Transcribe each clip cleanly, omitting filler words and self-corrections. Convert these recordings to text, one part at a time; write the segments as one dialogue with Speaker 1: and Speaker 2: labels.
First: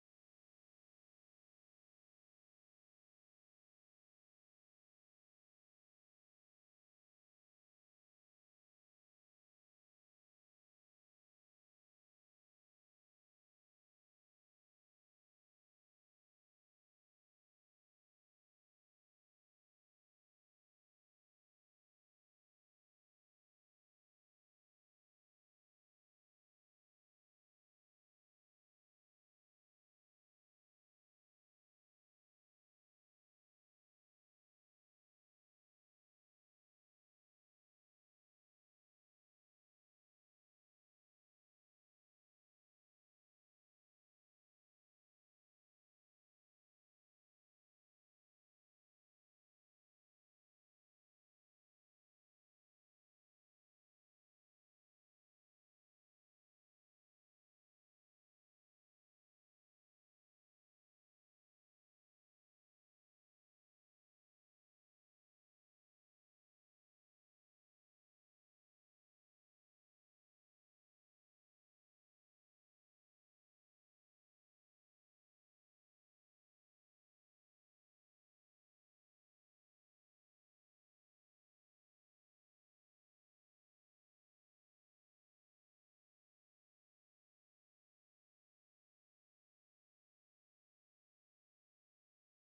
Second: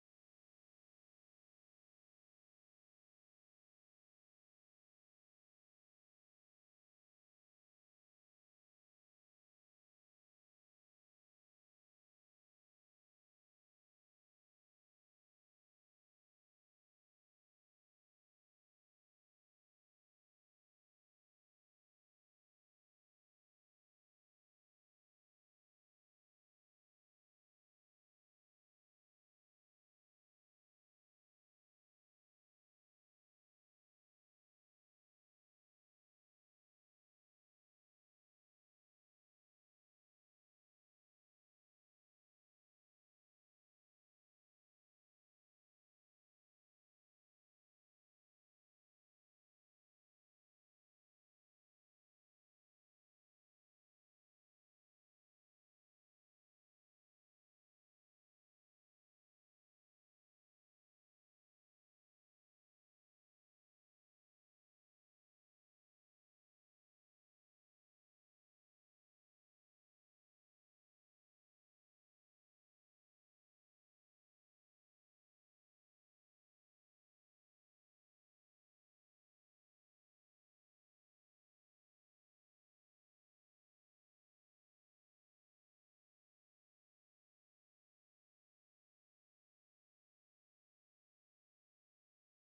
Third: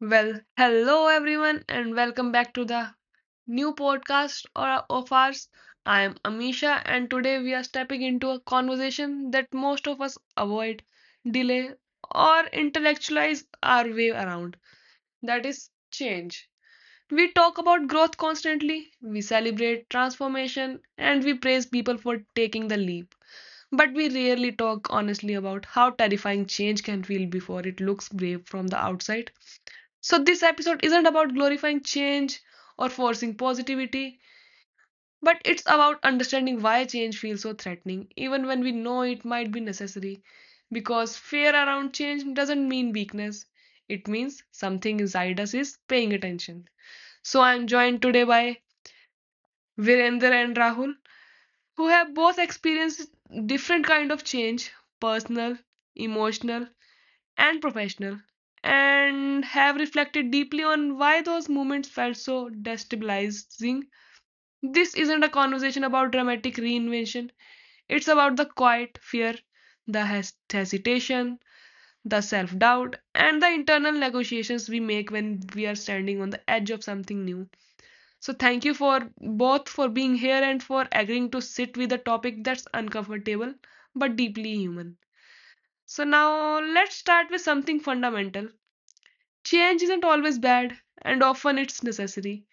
Speaker 1: Well, hello everyone, and welcome back to the new podcast of ours. I am Amisha, and today we are stepping into a conversation that most of us avoid, delay, or intellectualize our way around. That is change. We talk about growth constantly, we celebrate transformation, and we praise people for taking the leap. But we rarely talk honestly about how terrifying change can feel before it looks brave from the outside. So, this episode isn't about glorifying change or forcing positivity, but it's about understanding why change feels so threatening, even when we know it might be necessary. Because fear around change doesn't mean weakness, it means something inside us is paying attention. So, I'm joined today by Virender and Rahul, who have both experienced different kind of change personal, emotional, and professional, and have reflected deeply on why those moments felt so destabilizing. This isn't a conversation about dramatic reinvention, it's about the quiet fear, the hesitation, the self doubt, and the internal negotiations we make when we are standing on the edge of something new. So, thank you for both for being here and for agreeing to sit with a topic that's uncomfortable but deeply human. So, now let's start with something fundamental. Change isn't always bad, and often it's necessary.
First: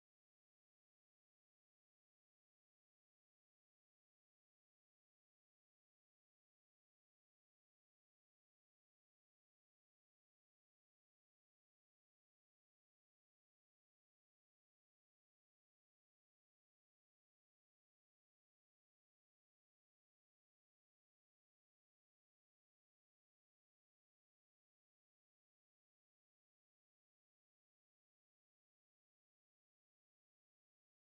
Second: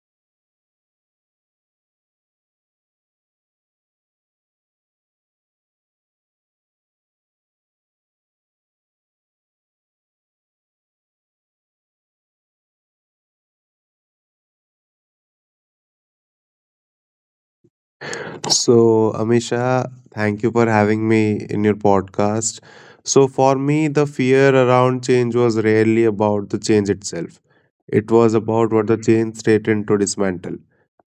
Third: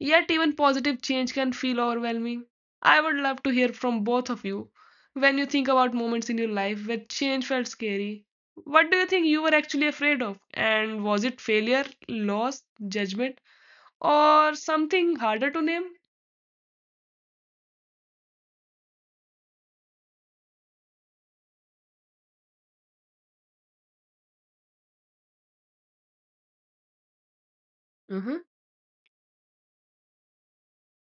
Speaker 1: Yet, even positive change can feel overwhelming. I would love to hear from both of you when you think about moments in your life where change felt scary. What do you think you were actually afraid of? And was it failure, loss, judgment, or something harder to name?
Speaker 2: So, Amisha, thank you for having me in your podcast. So, for me, the fear around change was rarely about the change itself. It was
Speaker 1: Mm-hmm,
Speaker 2: about what the change threatened to dismantle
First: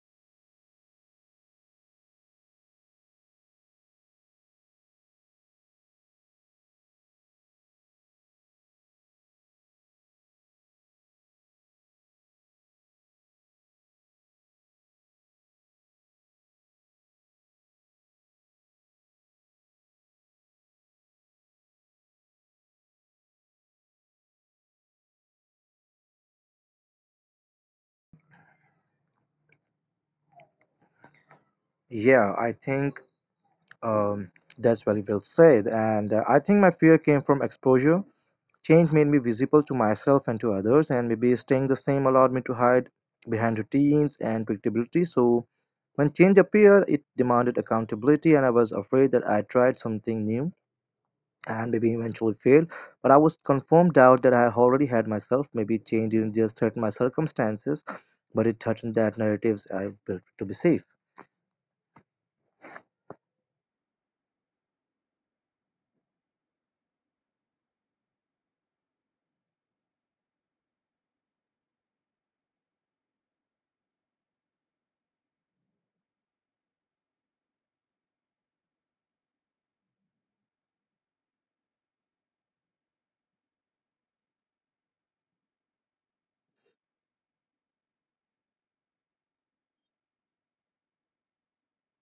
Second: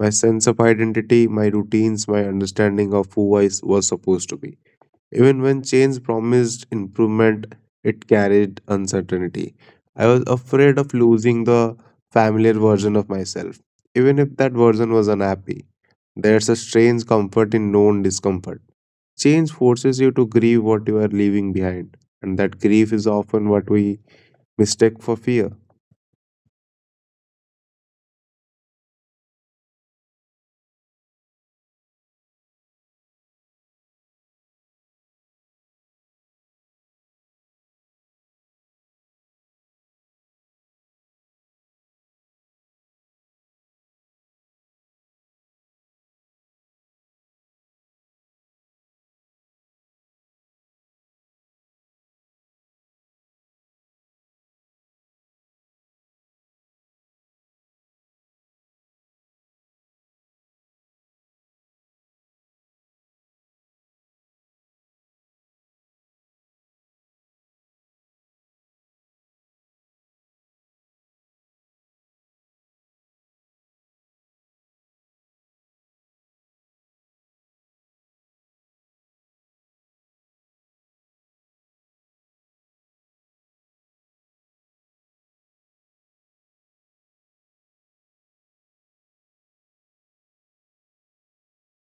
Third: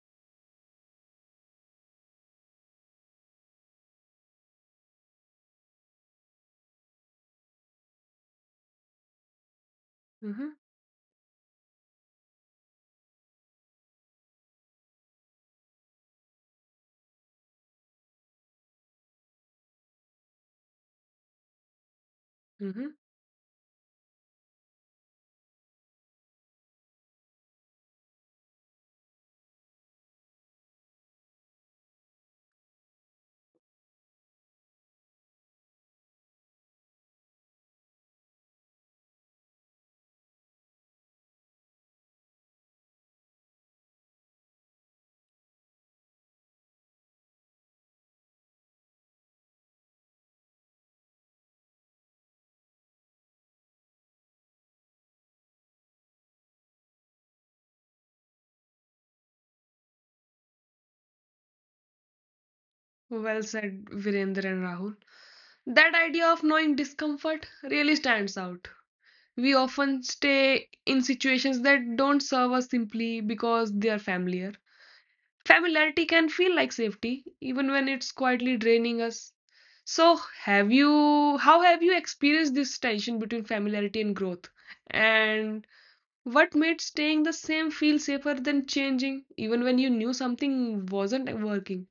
Speaker 2: my sense of identity, my routines, my understanding of who I s- was supposed to be. Even when change promised improvement, it carried uncertainty. I was
Speaker 1: mm-hmm,
Speaker 2: afraid of losing the familiar version of myself, even if that version was unhappy. There's a strange comfort in known discomfort. Change forces you to grieve what you are leaving behind, and that grief
Speaker 1: mm-hmm.
Speaker 2: is often what we mistake for fear.
Speaker 3: Yeah, I think um, that's very well said. And I think my fear came from exposure. Change made me visible to myself and to others, and maybe staying the same allowed me to hide behind routines and predictability. So when change appeared, it demanded accountability, and I was afraid that I tried something new and maybe eventually failed. But I was confirmed out that I already had myself. Maybe change didn't just threaten my circumstances, but it threatened that narratives I built to be safe.
Speaker 1: Well said, Virendra and Rahul. That idea of knowing discomfort really stands out. We often stay in situations that don't serve us simply because they are familiar. Familiarity can feel like safety, even when it's quietly draining us. So, have you, how have you experienced this tension between familiarity and growth? And what made staying the same feel safer than changing, even when you knew something wasn't working?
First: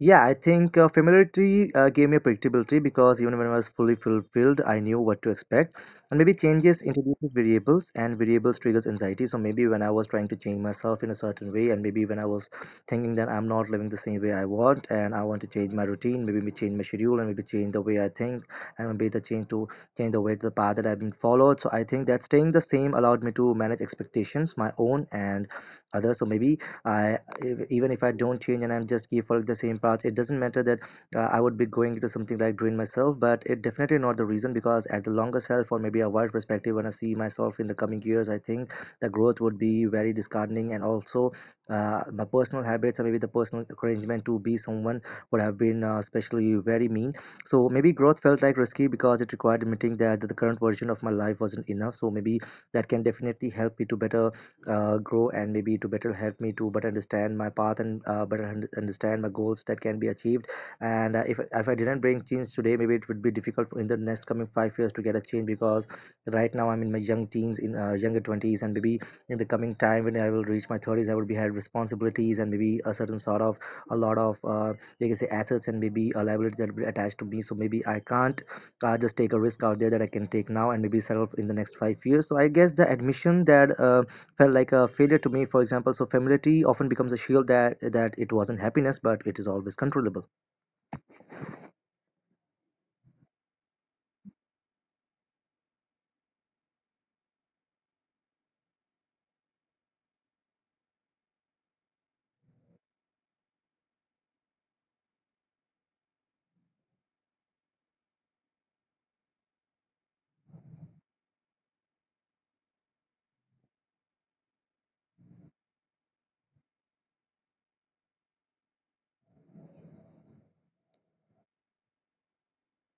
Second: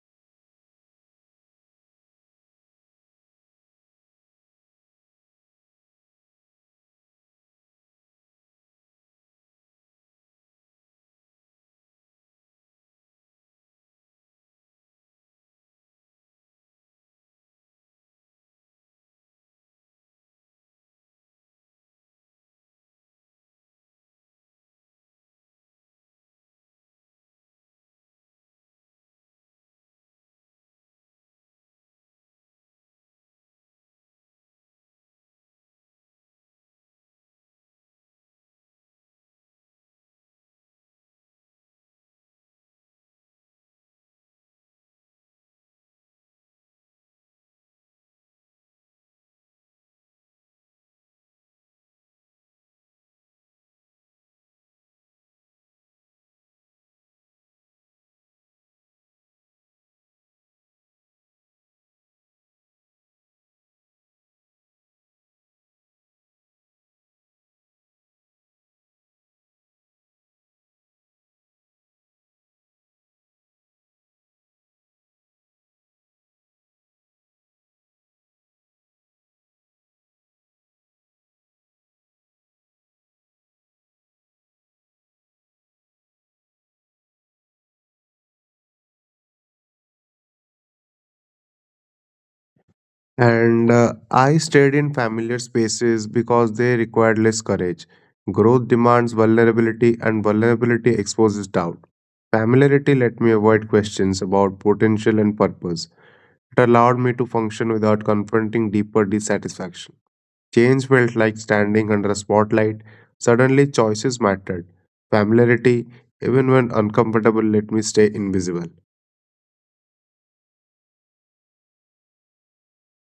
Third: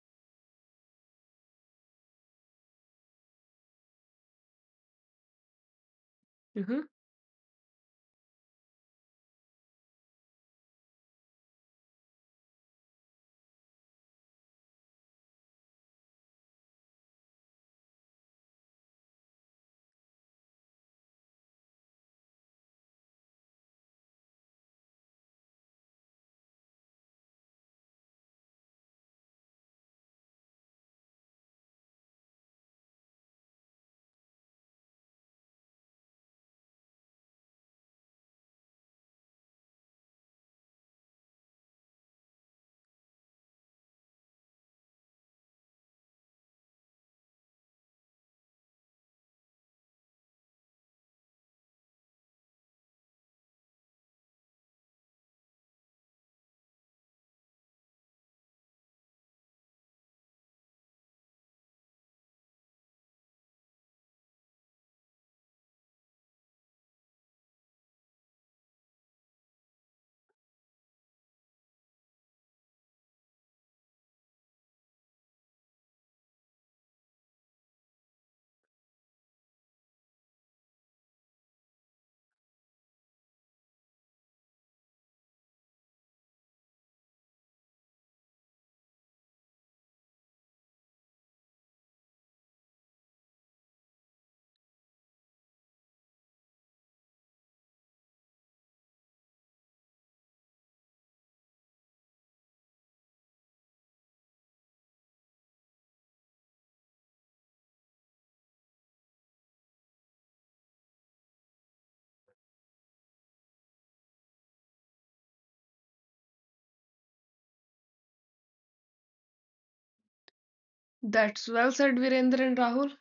Speaker 3: Yeah, I think familiarity gave me a predictability because even when I was fully fulfilled, I knew what to expect. And maybe changes
Speaker 1: Mhm.
Speaker 3: introduces variables, and variables triggers anxiety. So maybe when I was trying to change myself in a certain way, and maybe when I was thinking that I'm not living the same way I want, and I want to change my routine, maybe me change my schedule, and maybe change the way I think, and maybe the change to change the way the path that I've been followed. So I think that staying the same allowed me to manage expectations, my own and others. So maybe I even if I don't change and I'm just keep following the same paths, it doesn't matter that I would be going into something like drain myself, but it definitely not the reason because at the longer self or maybe a wide perspective, when I see myself in the coming years, I think the growth would be very disheartening and also my personal habits or maybe the personal arrangement to be someone would have been especially very mean. So maybe growth felt like risky because it required admitting that the current version of my life wasn't enough. So maybe that can definitely help me to better grow and maybe to better help me to better understand my path and better understand my goals that can be achieved and if I didn't bring change today maybe it would be difficult in the next coming 5 years to get a change because right now I'm in my young teens in younger 20s and maybe in the coming time when I will reach my 30s I will be had responsibilities and maybe a certain sort of a lot of like I say assets and maybe a liability that will be attached to me so maybe I can't just take a risk out there that I can take now and maybe settle in the next 5 years so I guess the admission that felt like a failure to me, for example. So familiarity often becomes a shield that it wasn't happiness, but it is always controllable.
Speaker 2: And I stayed in familiar spaces because they required less courage. Growth demands vulnerability, and vulnerability exposes doubt. Familiarity let me avoid questions about potential and purpose. It allowed me to function without confronting deeper dissatisfaction. Change felt like standing under a spotlight. Suddenly, choices mattered. Familiarity, even when uncomfortable, let me stay invisible.
Speaker 1: That's well said, Virendra and Rahul.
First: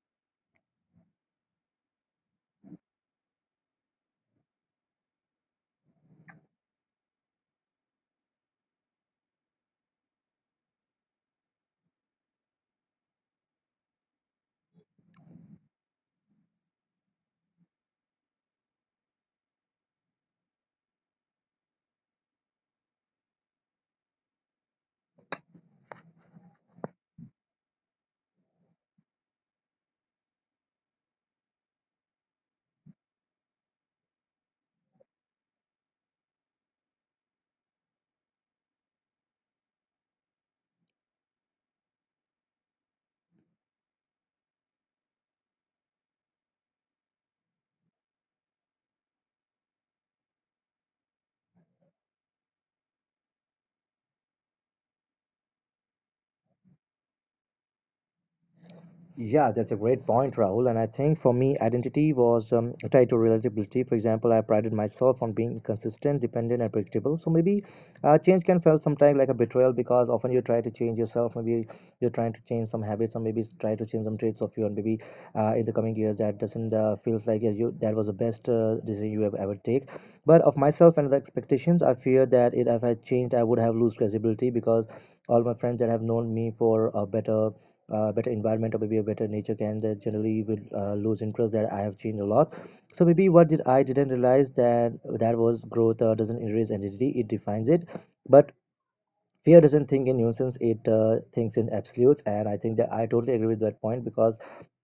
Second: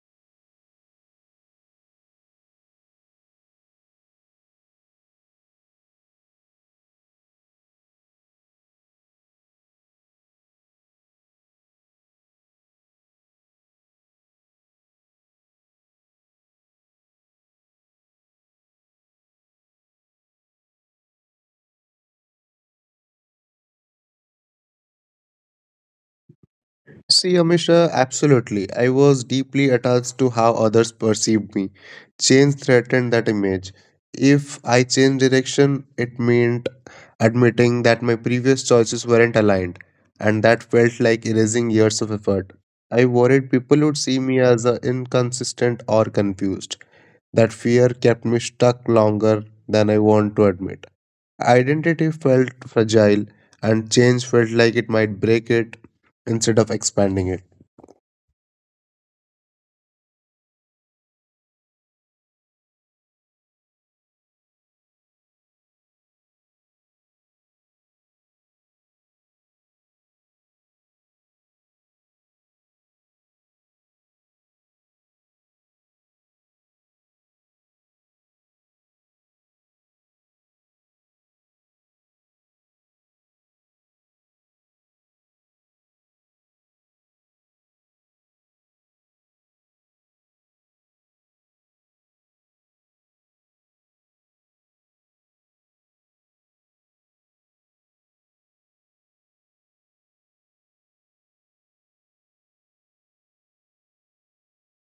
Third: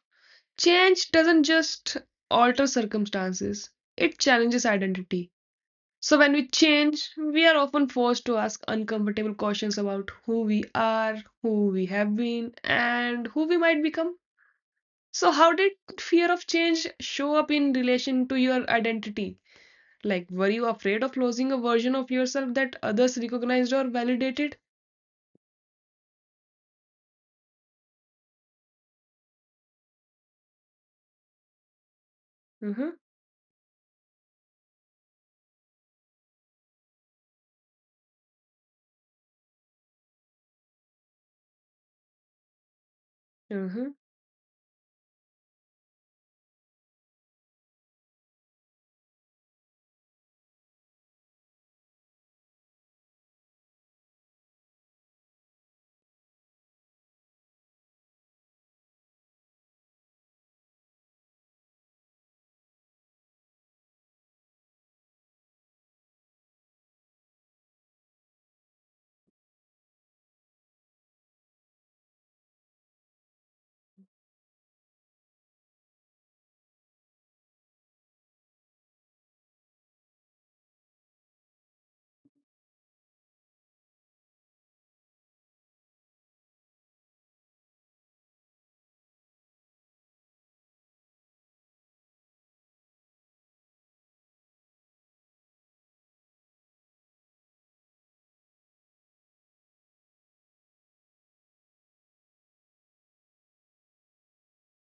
Speaker 1: Change doesn't just alter circumstances, it challenges identity. So, when we change, we are often forced to ask uncomfortable questions about who we are, who we have been, and who we might become. So, how did fear of change show up in relation to your identity? Like, were you afraid of losing a version of yourself that others recognized or validated?
Speaker 2: See, Amisha, absolutely. I was deeply attached to how others perceived me. Change
Speaker 1: Mm-hmm,
Speaker 2: threatened that image. If I changed direction, it meant admitting that my previous choices weren't aligned, and that felt like erasing years of effort. I worried people
Speaker 1: mm-hmm.
Speaker 2: would see me as inconsistent or confused. That fear kept me stuck longer than I want to admit. Identity felt fragile, and change felt like it might break it instead of expanding it.
Speaker 3: Yeah, that's a great point, Rahul. And I think for me, identity was tied to relatability. For example, I prided myself on being consistent, dependent, and predictable. So maybe change can feel sometimes like a betrayal because often you try to change yourself. Maybe you're trying to change some habits, or maybe try to change some traits of you. And maybe in the coming years, that doesn't feels like yeah, you that was the best decision you have ever take. But of myself and the expectations, I fear that it, if I changed, I would have lose credibility because all my friends that have known me for a better environment or maybe a better nature can that generally you will lose interest that I have changed a lot so maybe what did I didn't realize that was growth doesn't erase identity, it defines it. But fear doesn't think in nuisance, it thinks in absolutes, and I think that I totally agree with that point because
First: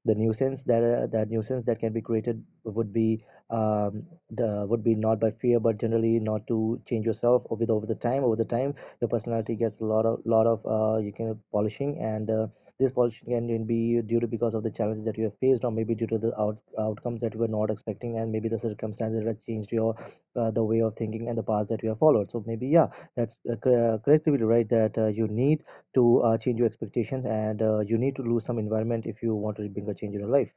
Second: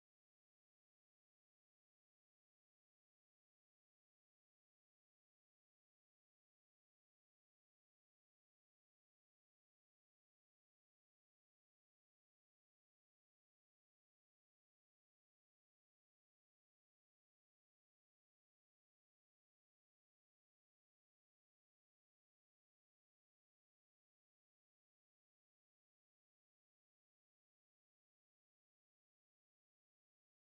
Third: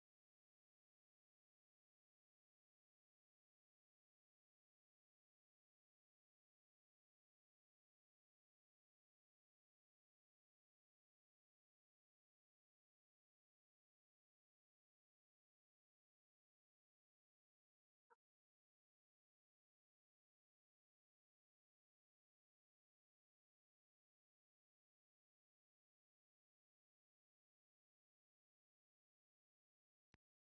Speaker 3: the nuisance that nuisance that can be created would be um, would be not by fear but generally not to change yourself over the time over the time. Your personality gets a lot of you can polishing and this polishing can be due to because of the challenges that you have faced or maybe due to the outcomes that you were not expecting and maybe the circumstances that changed your the way of thinking and the path that you have followed. So maybe yeah, that's correct, right? That you need to change your expectations and you need to lose some environment if you want to bring a change in your life.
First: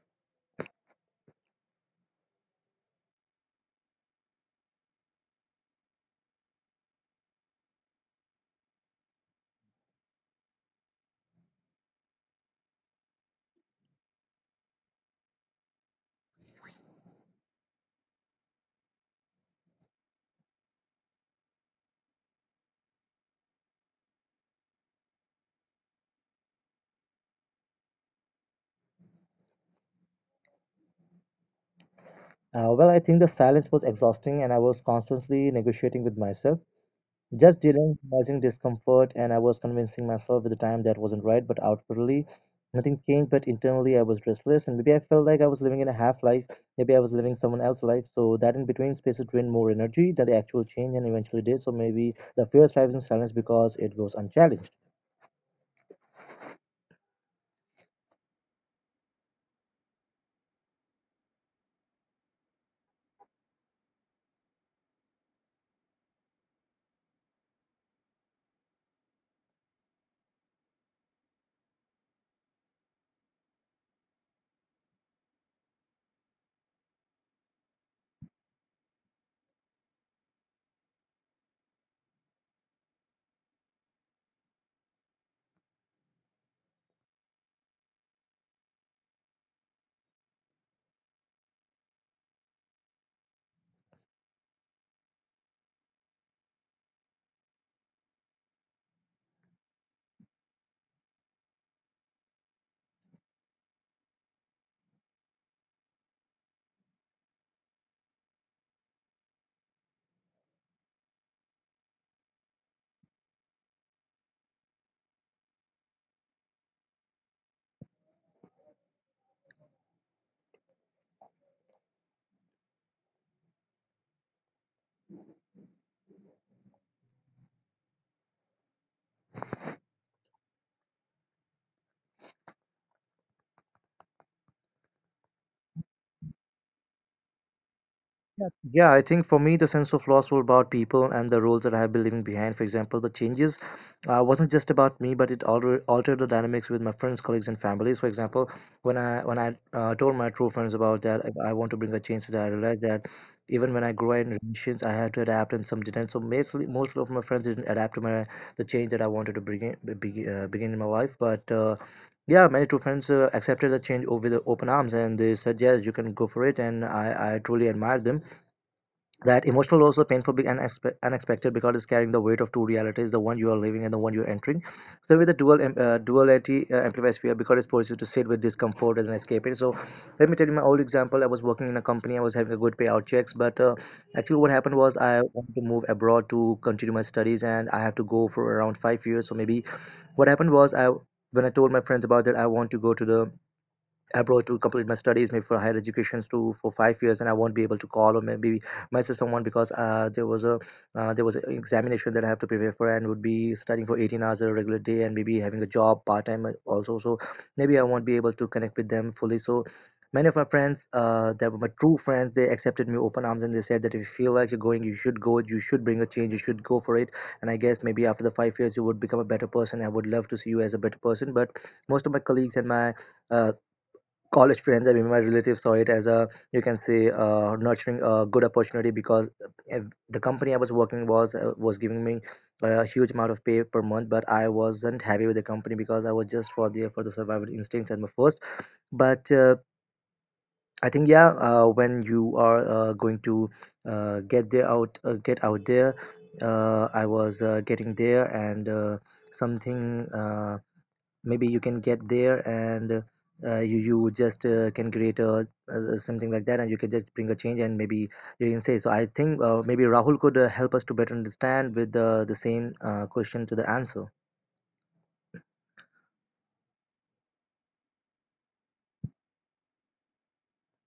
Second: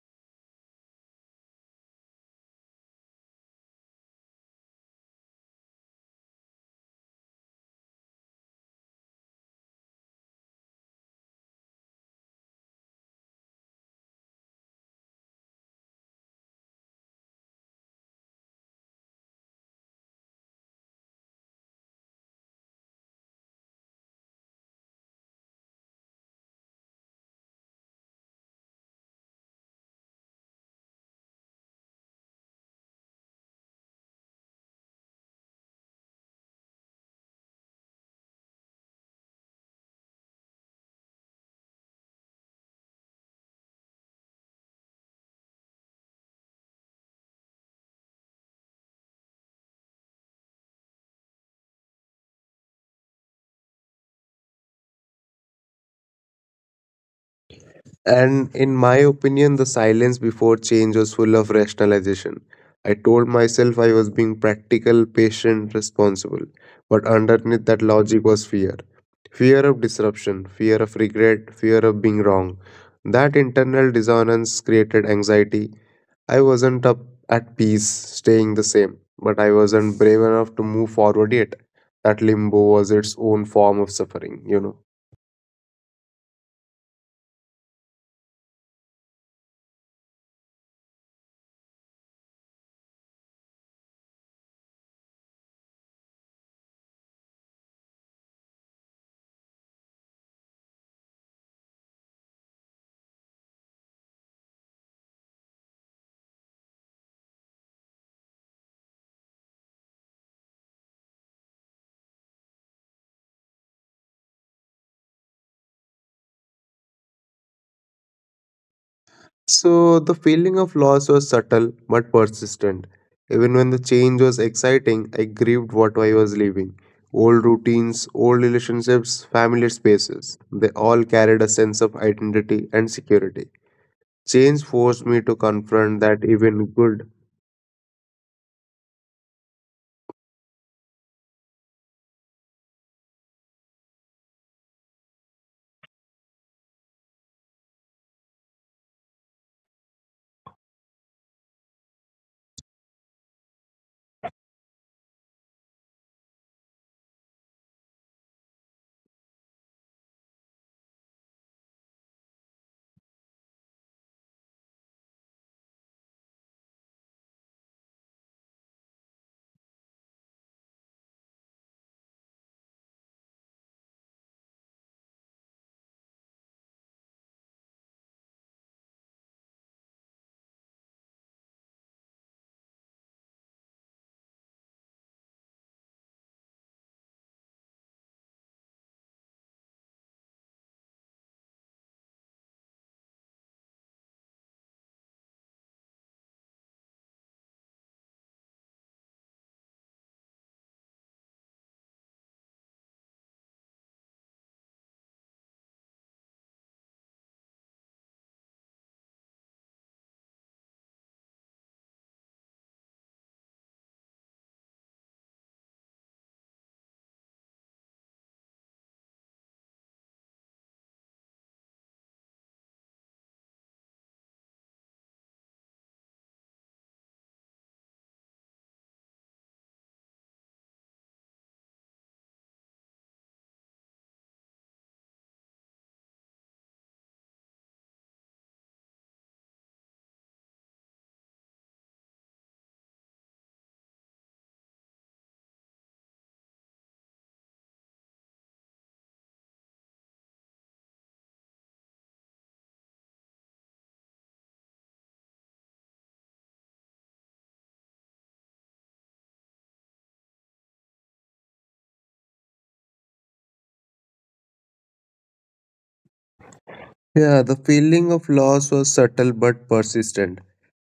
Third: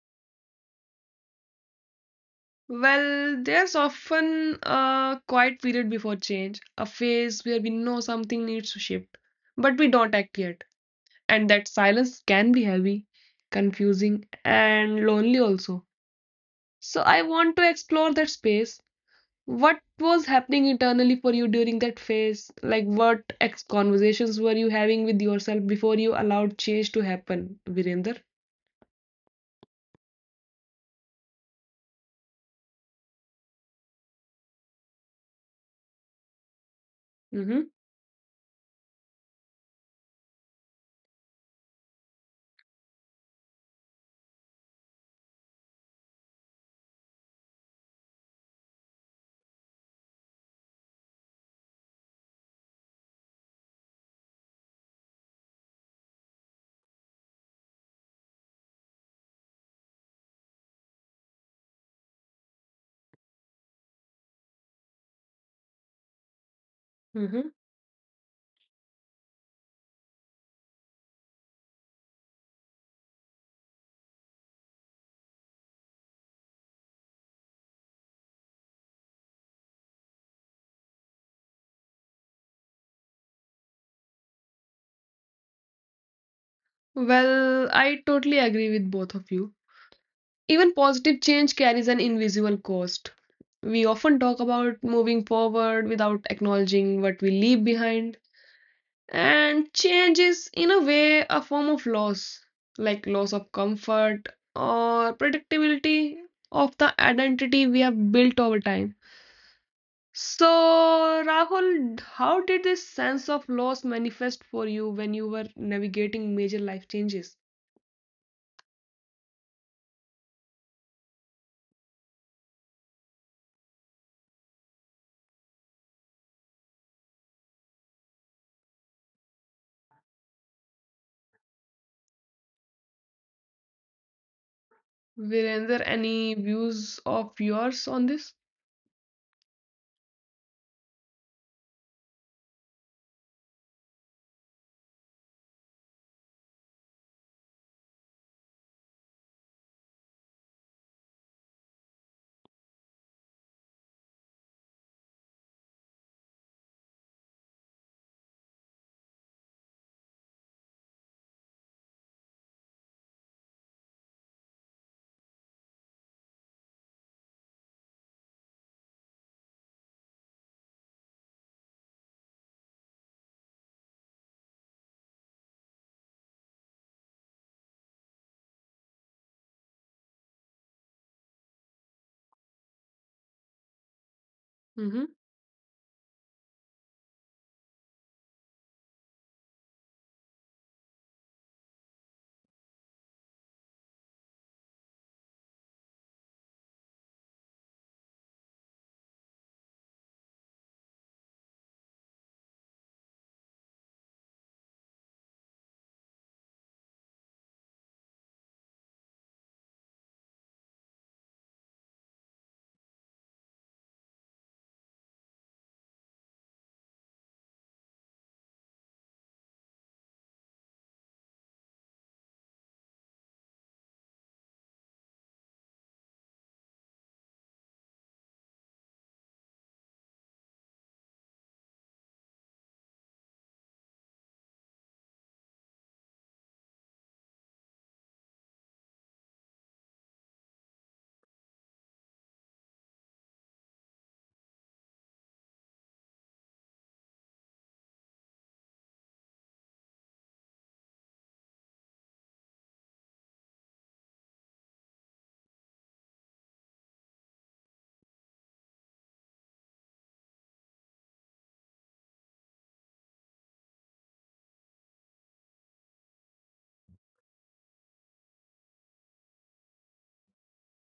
Speaker 1: Well, there's often a quiet period before change, a phase where we know something needs to shift, but we don't act yet. And that silence can be heavy, confusing, and lonely also. So, I want to explore that space. What was happening internally for you during that phase? Like, what conversations were you having with yourself before you allowed change to happen, Virender?
Speaker 3: Well, I think the silence was exhausting and I was constantly negotiating with myself, just
Speaker 1: Mm-hmm,
Speaker 3: dealing causing discomfort, and I was convincing myself at the time that wasn't right, but outwardly nothing changed. But internally, I was restless and maybe I felt like I was living in a half life, maybe I was living someone else's life. So, that in between spaces drained more energy than the actual change and eventually did. So, maybe the fear thrives in silence because it goes unchallenged.
Speaker 2: And in my opinion, the silence before change was full of rationalization. I told myself I was being practical, patient, responsible. But
Speaker 1: mm-hmm.
Speaker 2: underneath that logic was fear of disruption, fear of regret, fear of being wrong. That internal dissonance created anxiety. I wasn't up at peace staying the same, but I wasn't brave enough to move forward yet. That limbo was its own form of suffering, you know.
Speaker 1: Well, I totally agree with both of you. Even positive change carries an invisible cost. We often talk about moving forward without acknowledging what we leave behind. And change is, in a way, a form of loss, like loss of comfort or predictability of the identity we have built over time. So, Rahul, how did this sense of loss manifest for you when you were navigating major life changes?
Speaker 2: So the feeling of loss was subtle but persistent. Even when the change was exciting, I grieved what I was leaving. Old routines, old relationships, familiar spaces. They all carried a sense of identity and security. Change forced me
Speaker 1: Were
Speaker 2: to
Speaker 1: there
Speaker 2: confront that
Speaker 1: any
Speaker 2: even
Speaker 1: views
Speaker 2: good.
Speaker 1: of yours on this?
Speaker 3: Yeah, yeah, I think for me, the sense of loss were about people and the roles that I have been leaving behind. For example, the changes wasn't just about me, but it altered the dynamics with my friends, colleagues, and families. For example, when I told my true friends about that, I want to bring a change to that. I realized that even when I grew in relations, I had to adapt, and some didn't. So mostly, most of my friends didn't adapt to my the change that I wanted to begin in my life, but. Yeah, many true friends accepted the change over the open arms, and they said, "Yes, you can go for it." And I truly admired them. That emotional loss is painful and unexpected because it's carrying the weight of two realities, the one you are living and the one you're entering. So with the duality amplifies fear because it forces you to sit with discomfort and escape it. So let me tell you my old example. I was working in a company, I was having a good payout checks, but actually what happened was
Speaker 1: Hmm.
Speaker 3: I wanted to move abroad to continue my studies and I have to go for around 5 years. So maybe what happened was I when I told my friends about that I want to go to the abroad to complete my studies maybe for higher educations to for 5 years and I won't be able to call or maybe message someone because there was an examination that I have to prepare for and would be studying for 18 hours a regular day and maybe having a job part-time also. So maybe I won't be able to connect with them fully. So many of my friends that were my true friends they accepted me open arms and they said that if you feel like you're going you should go, you should bring a change, you should go for it. And I guess maybe after the 5 years you would become a better person, I would love to see you as a better person. But most of my colleagues and my uh, college friends and even my relatives saw it as a you can say nurturing a good opportunity. Because if the company I was working was giving me a huge amount of pay per month, but I wasn't happy with the company because I was just for the survival instincts and my first, but I think yeah when you are going to get out there I was getting there and something maybe you can get there and you you just can create something like that and you can just bring a change and maybe you can say. So I think maybe Rahul could help us to better understand with the same question to the answer.
Speaker 2: Yeah, the feeling of loss was subtle but persistent.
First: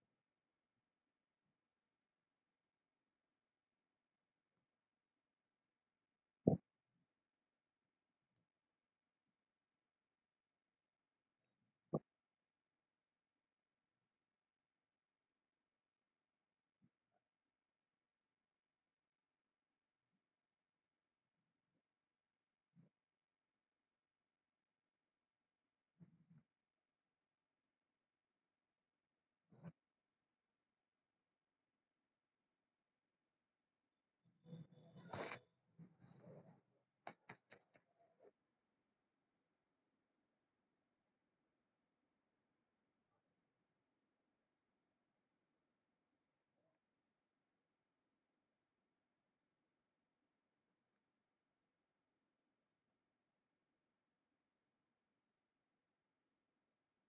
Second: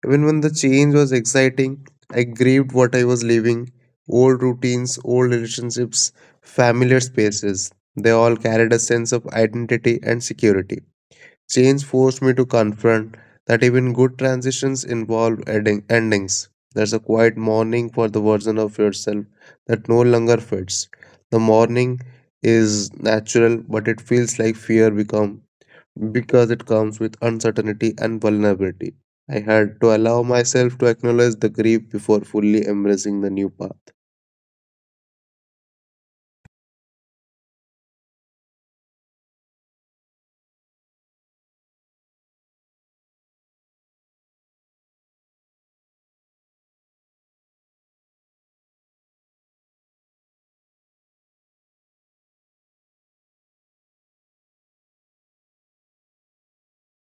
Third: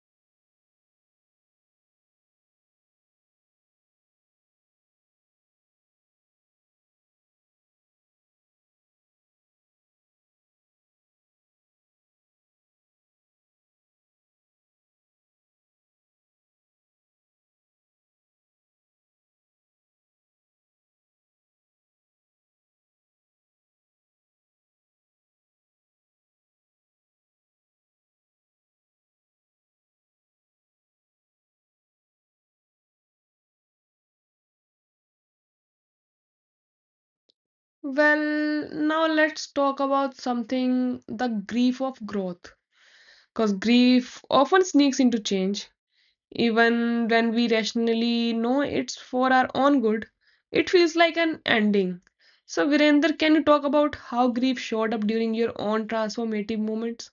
Speaker 2: Even when the change was exciting, I grieved what I was leaving old routines, old relationships, familiar spaces. They all carried a sense of identity and security. Change forced me to confront that even good transitions involve endings. There's a quiet mourning for the version of yourself that no longer fits. The mourning is natural, but it feels like fear become because it comes with uncertainty and vulnerability. I had to allow myself to acknowledge the grief before fully embracing the new path.
Speaker 1: Well, now let's talk about something the grief of growth, because grief often sneaks into change. Even when we rationally know it's for our own good, it feels like an ending. So, Virender, can you talk about how grief showed up during your own transformative moments?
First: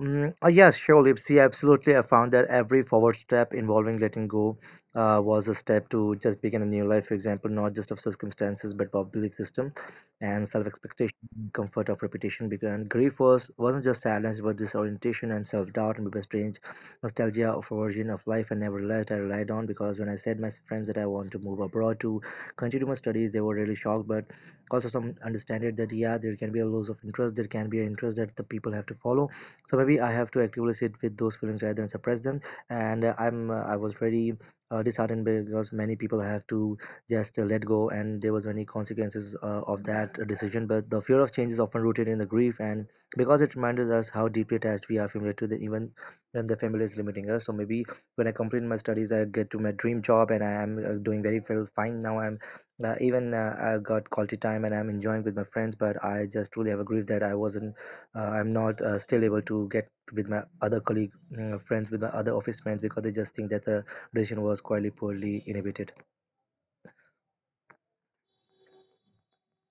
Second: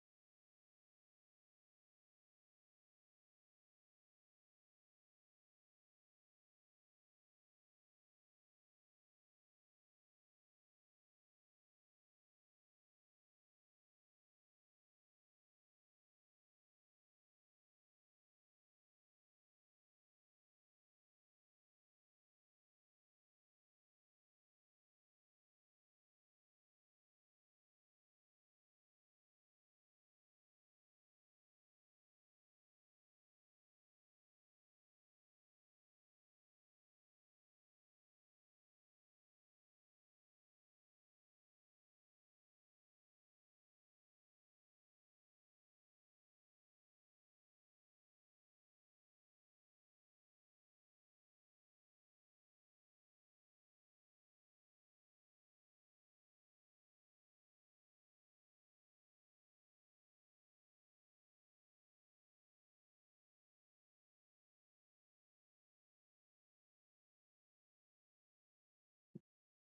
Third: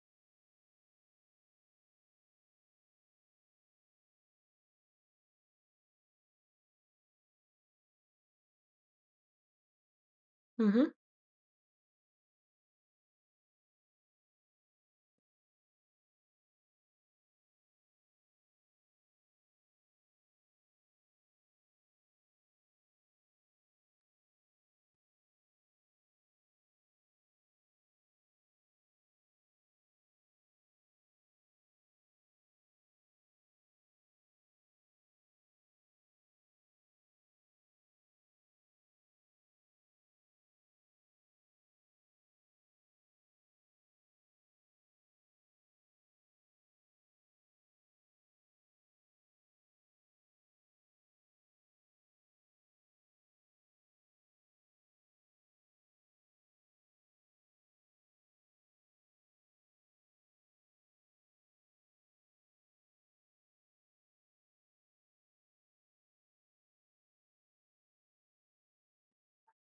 Speaker 3: Mm, yes, surely. See, absolutely. I found that every forward step involving letting go was a step to just begin a new life, for example, not just of circumstances, but of belief system and self
Speaker 1: Hmm.
Speaker 3: expectation, comfort of repetition. Because wasn't just sadness, but disorientation and self doubt and maybe strange nostalgia of a version of life I never realized I relied on. Because when I said my friends that I want to move abroad to continue my studies, they were really shocked, but also some understand it that, yeah, there can be a loss of interest, there can be an interest that the people have to follow. So maybe I have to actively sit with those feelings rather than suppress them. And I'm I was very disheartened because many people have to just let go, and there was many consequences of that decision. But the fear of change is often rooted in the grief, and because it reminds us how deeply attached we are familiar to the even when the family is limiting us. So maybe when I complete my studies, I get to my dream job, and I am doing very well, fine now. I got quality time and I'm enjoying with my friends, but I just truly have a grief that I'm not still able to get with my other office friends because they just think that the decision was quite poorly inhibited.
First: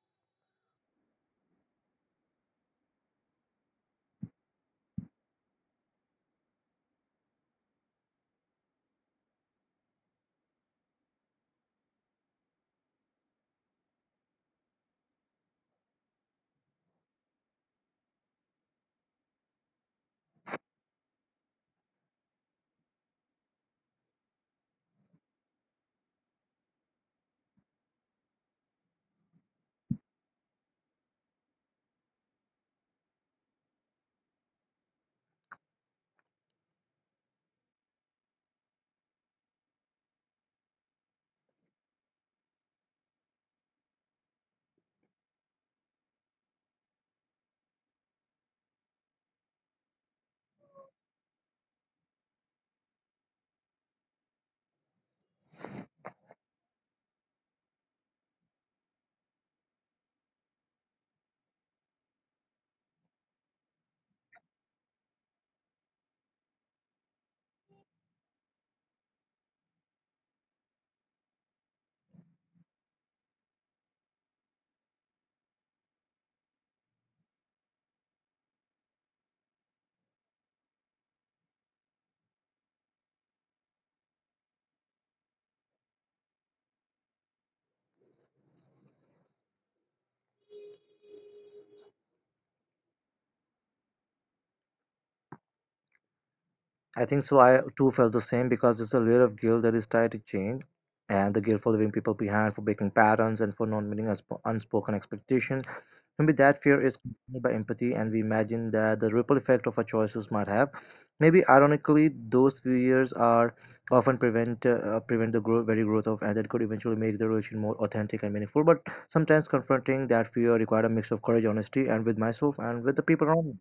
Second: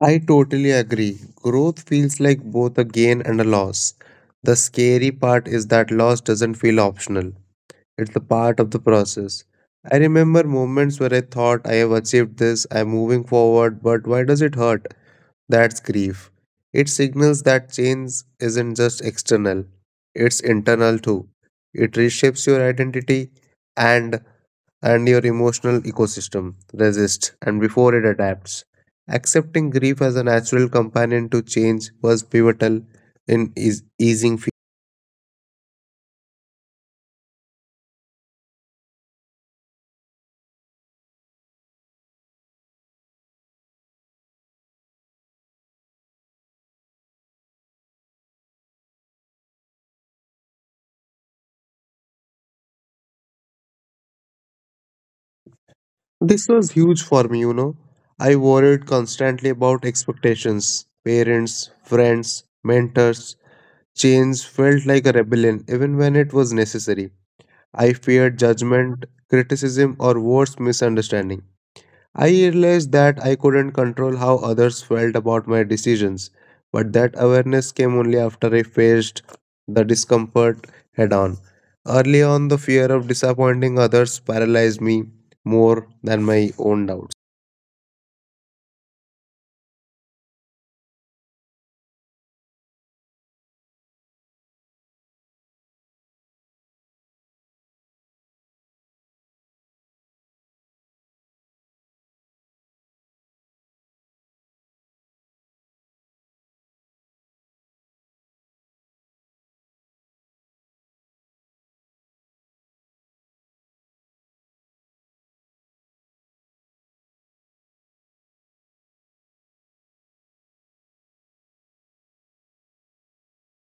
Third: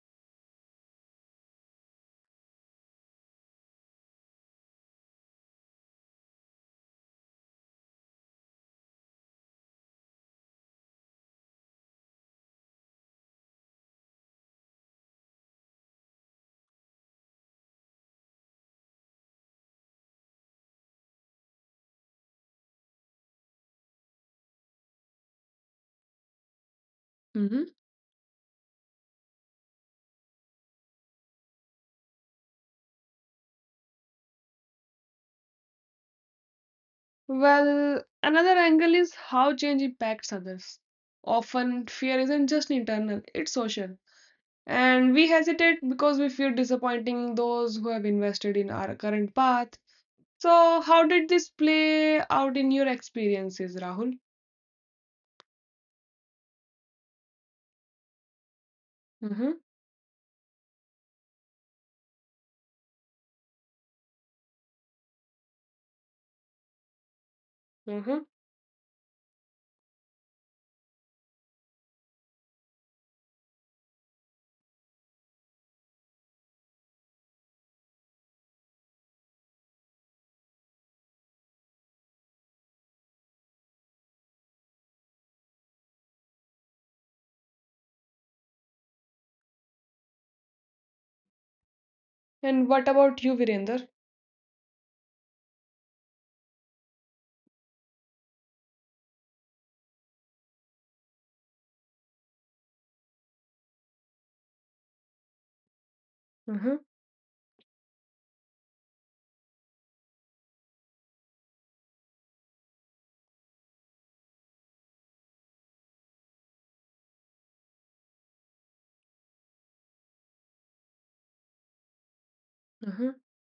Speaker 2: I totally agree. Growth feels like both a gain and a loss. The scary part is that loss doesn't feel optional, it's a part of the process. I remember moments where I thought I have achieved this, I'm moving forward, but why does it hurt? That's grief. It signals that change isn't just external, it's internal too. It reshapes your identity and and your emotional ecosystem. Resist and
Speaker 1: Hmm.
Speaker 2: before it adapts. Accepting grief as a natural companion to change was pivotal in easing fear.
Speaker 1: Well, another angle is how change impacts others. Often, fear isn't just internal, it's social. And we hesitate because we fear disappointing those who have invested in our current path. So, how did this play out in your experiences, Rahul?
Speaker 2: This was huge for me, you know. I worried constantly
Speaker 1: Mm-hmm.
Speaker 2: about expectations, parents, friends, mentors. Change felt like a rebellion even when it was necessary. I feared judgment, criticism, or worse, misunderstanding. I realized that I couldn't control how others felt about my decisions, but that awareness came only after I faced the discomfort head on. Early on, the fear of disappointing others paralyzed me more than my own doubts.
Speaker 1: And what about you, Virender?
Speaker 3: I think so. I too felt the same because there's a layer of guilt that is tied to change, and the guilt for leaving people behind, for breaking patterns, and for not meeting unspoken expectations. Maybe that fear
Speaker 1: Mm-hmm,
Speaker 3: is accompanied by empathy, and we imagine that the ripple effect of our choices might have. Maybe ironically, those fears are often prevent prevent the very growth of, and that could eventually make the relation more authentic and meaningful. But sometimes confronting that fear required a mix of courage, honesty, and with myself and with the
Speaker 1: mm-hmm.
Speaker 3: people around me.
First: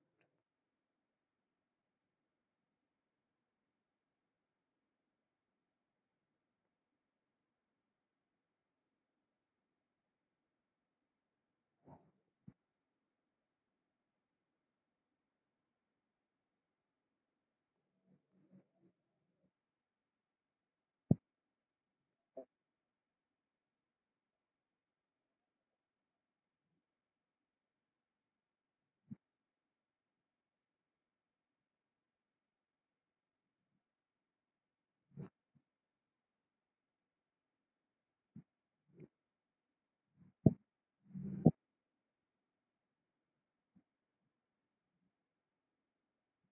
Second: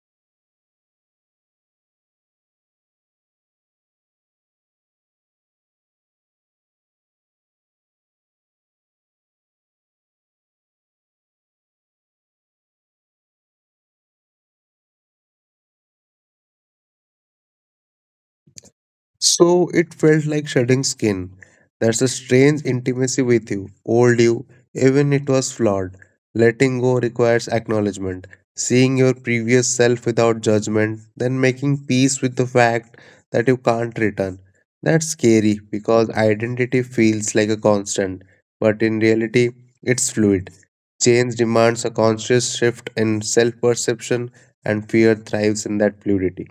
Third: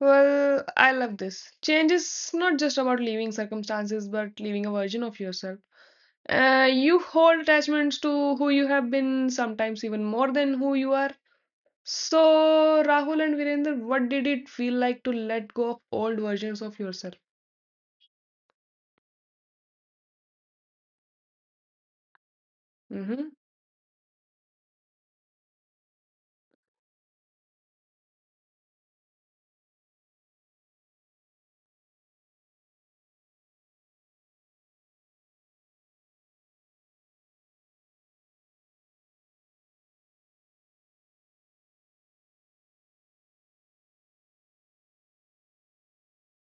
Speaker 1: Well, I love this. Change is not just about leaving circumstances, but leaving a version of yourself. You hold attachments to who you have been, sometimes even more than who you are. So, Rahul and Virender, what did it feel like to let go of old versions of yourself?
Speaker 2: So it felt like shedding skin. There's a strange intimacy
Speaker 1: Mm-hmm,
Speaker 2: with you, old you, even it was flawed. Letting go requires acknowledgement, seeing your previous self without judgment, then making peace with the fact that you can't return. That's scary because identity feels like a constant, but in reality, it's fluid. Change demands a conscious shift in self perception, and fear thrives in that fluidity.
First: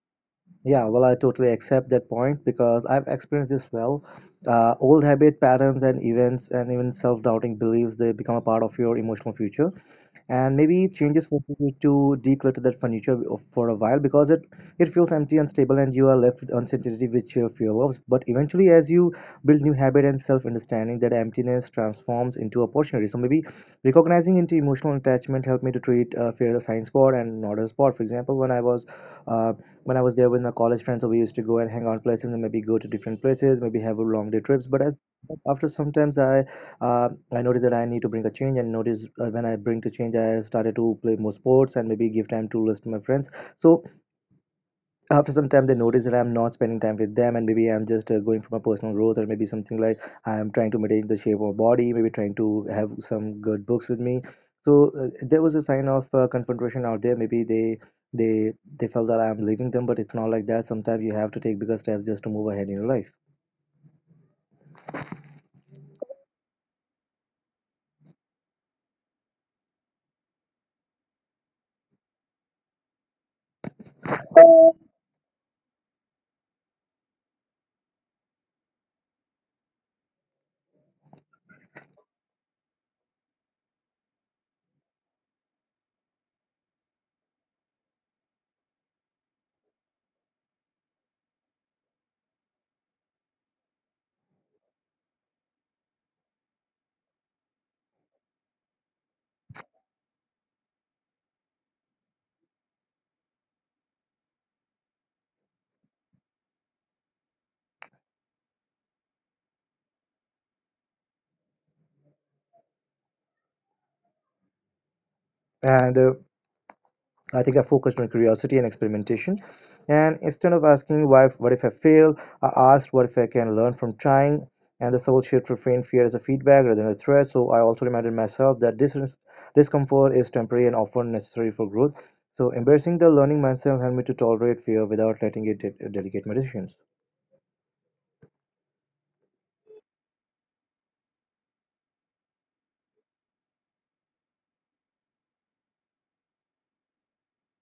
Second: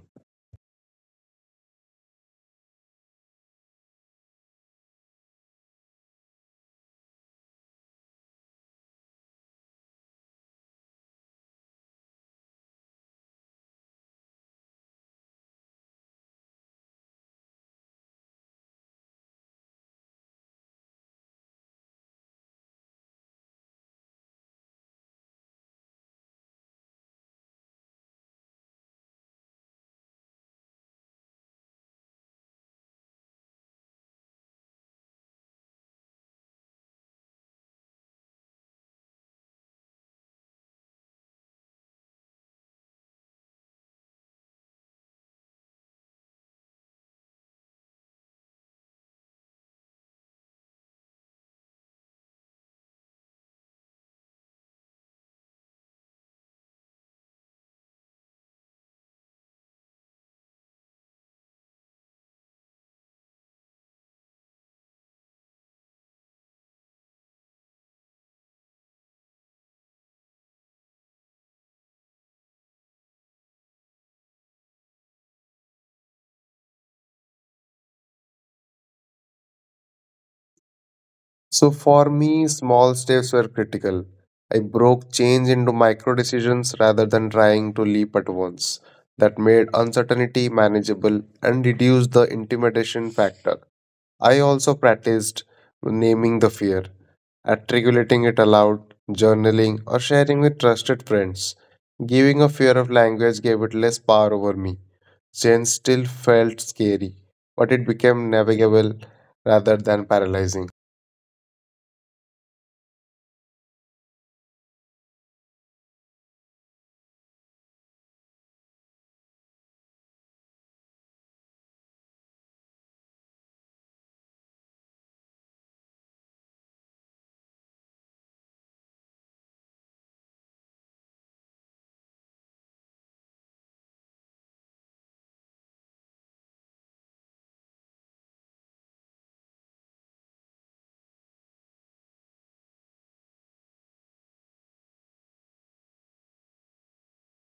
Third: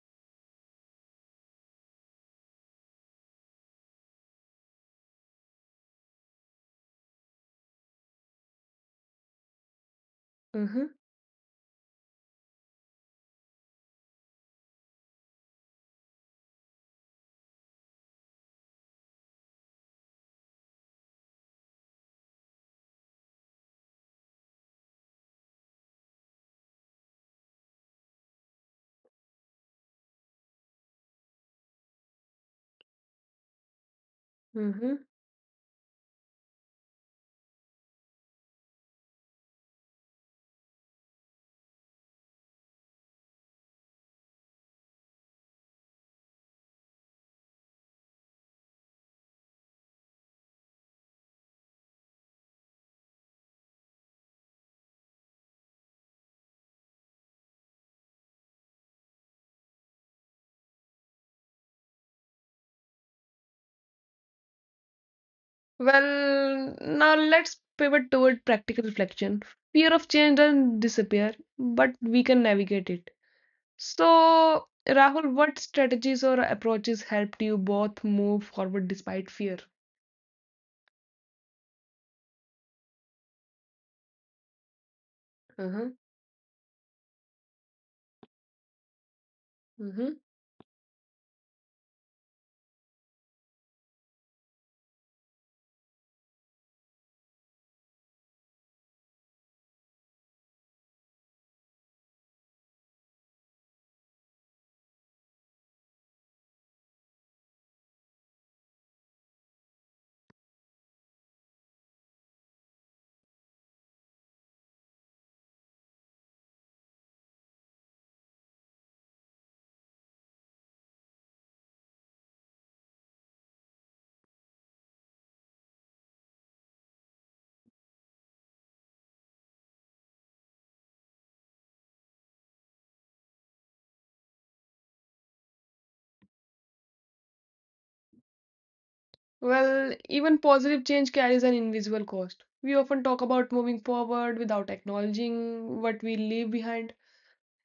Speaker 3: Yeah, well, I totally accept that point because I've experienced this well. Old habit patterns and events and even self-doubting beliefs they become a part of your emotional future. And maybe
Speaker 1: mm-hmm,
Speaker 3: changes forces you to declutter that furniture for a while because it feels empty unstable and you are left with uncertainty which you fear loves but eventually as you build new habit and self-understanding that emptiness transforms into opportunity. So maybe recognizing into emotional attachment helped me to treat fear as a sign spot and not a spot. For example, uh, when I was there with my college friends, so we used to go and hang out places and maybe go to different places maybe have a long day trips. but
Speaker 1: mm-hmm.
Speaker 3: as but after sometimes uh, I noticed that I need to bring a change, and notice when I bring to change, I started to play more sports and maybe give time to listen to my friends. So after some time, they notice that I'm not spending time with them, and maybe I'm just going for my personal growth, or maybe something like I'm trying to maintain the shape of my body, maybe trying to have some good books with me. So there was a sign of confrontation out there. Maybe they they felt that I'm leaving them, but it's not like that. Sometimes you have to take bigger steps just to move ahead in your life,
Speaker 1: Well, now let's pivot toward practical reflection. Fear of change doesn't disappear, but we can navigate it. So, Rahul, what strategies or approaches helped you both move forward despite fear?
Speaker 2: So for me, small steps were critical. I broke change into
Speaker 1: Uh-huh,
Speaker 2: micro decisions rather than trying to leap at once. That made
Speaker 1: uh-huh.
Speaker 2: uncertainty manageable and reduced the intimidation factor. I also practiced naming the fear, articulating it aloud, journaling, or sharing with trusted friends. Giving a fear of language gave it less power over me. Change still felt scary, but it became navigable rather than paralyzing.
Speaker 3: and. I think I focused on curiosity and experimentation. And instead of asking why, what if I fail, I asked what if I can learn from trying. And the soul shift reframed fear as a feedback rather than a threat. So I also reminded myself that this discomfort is temporary and often necessary for growth. So embracing the learning mindset helped me to tolerate fear without letting it delegate my decisions.
Speaker 1: Well, even positive change carries an invisible cost. We often talk about moving forward without acknowledging what we leave behind.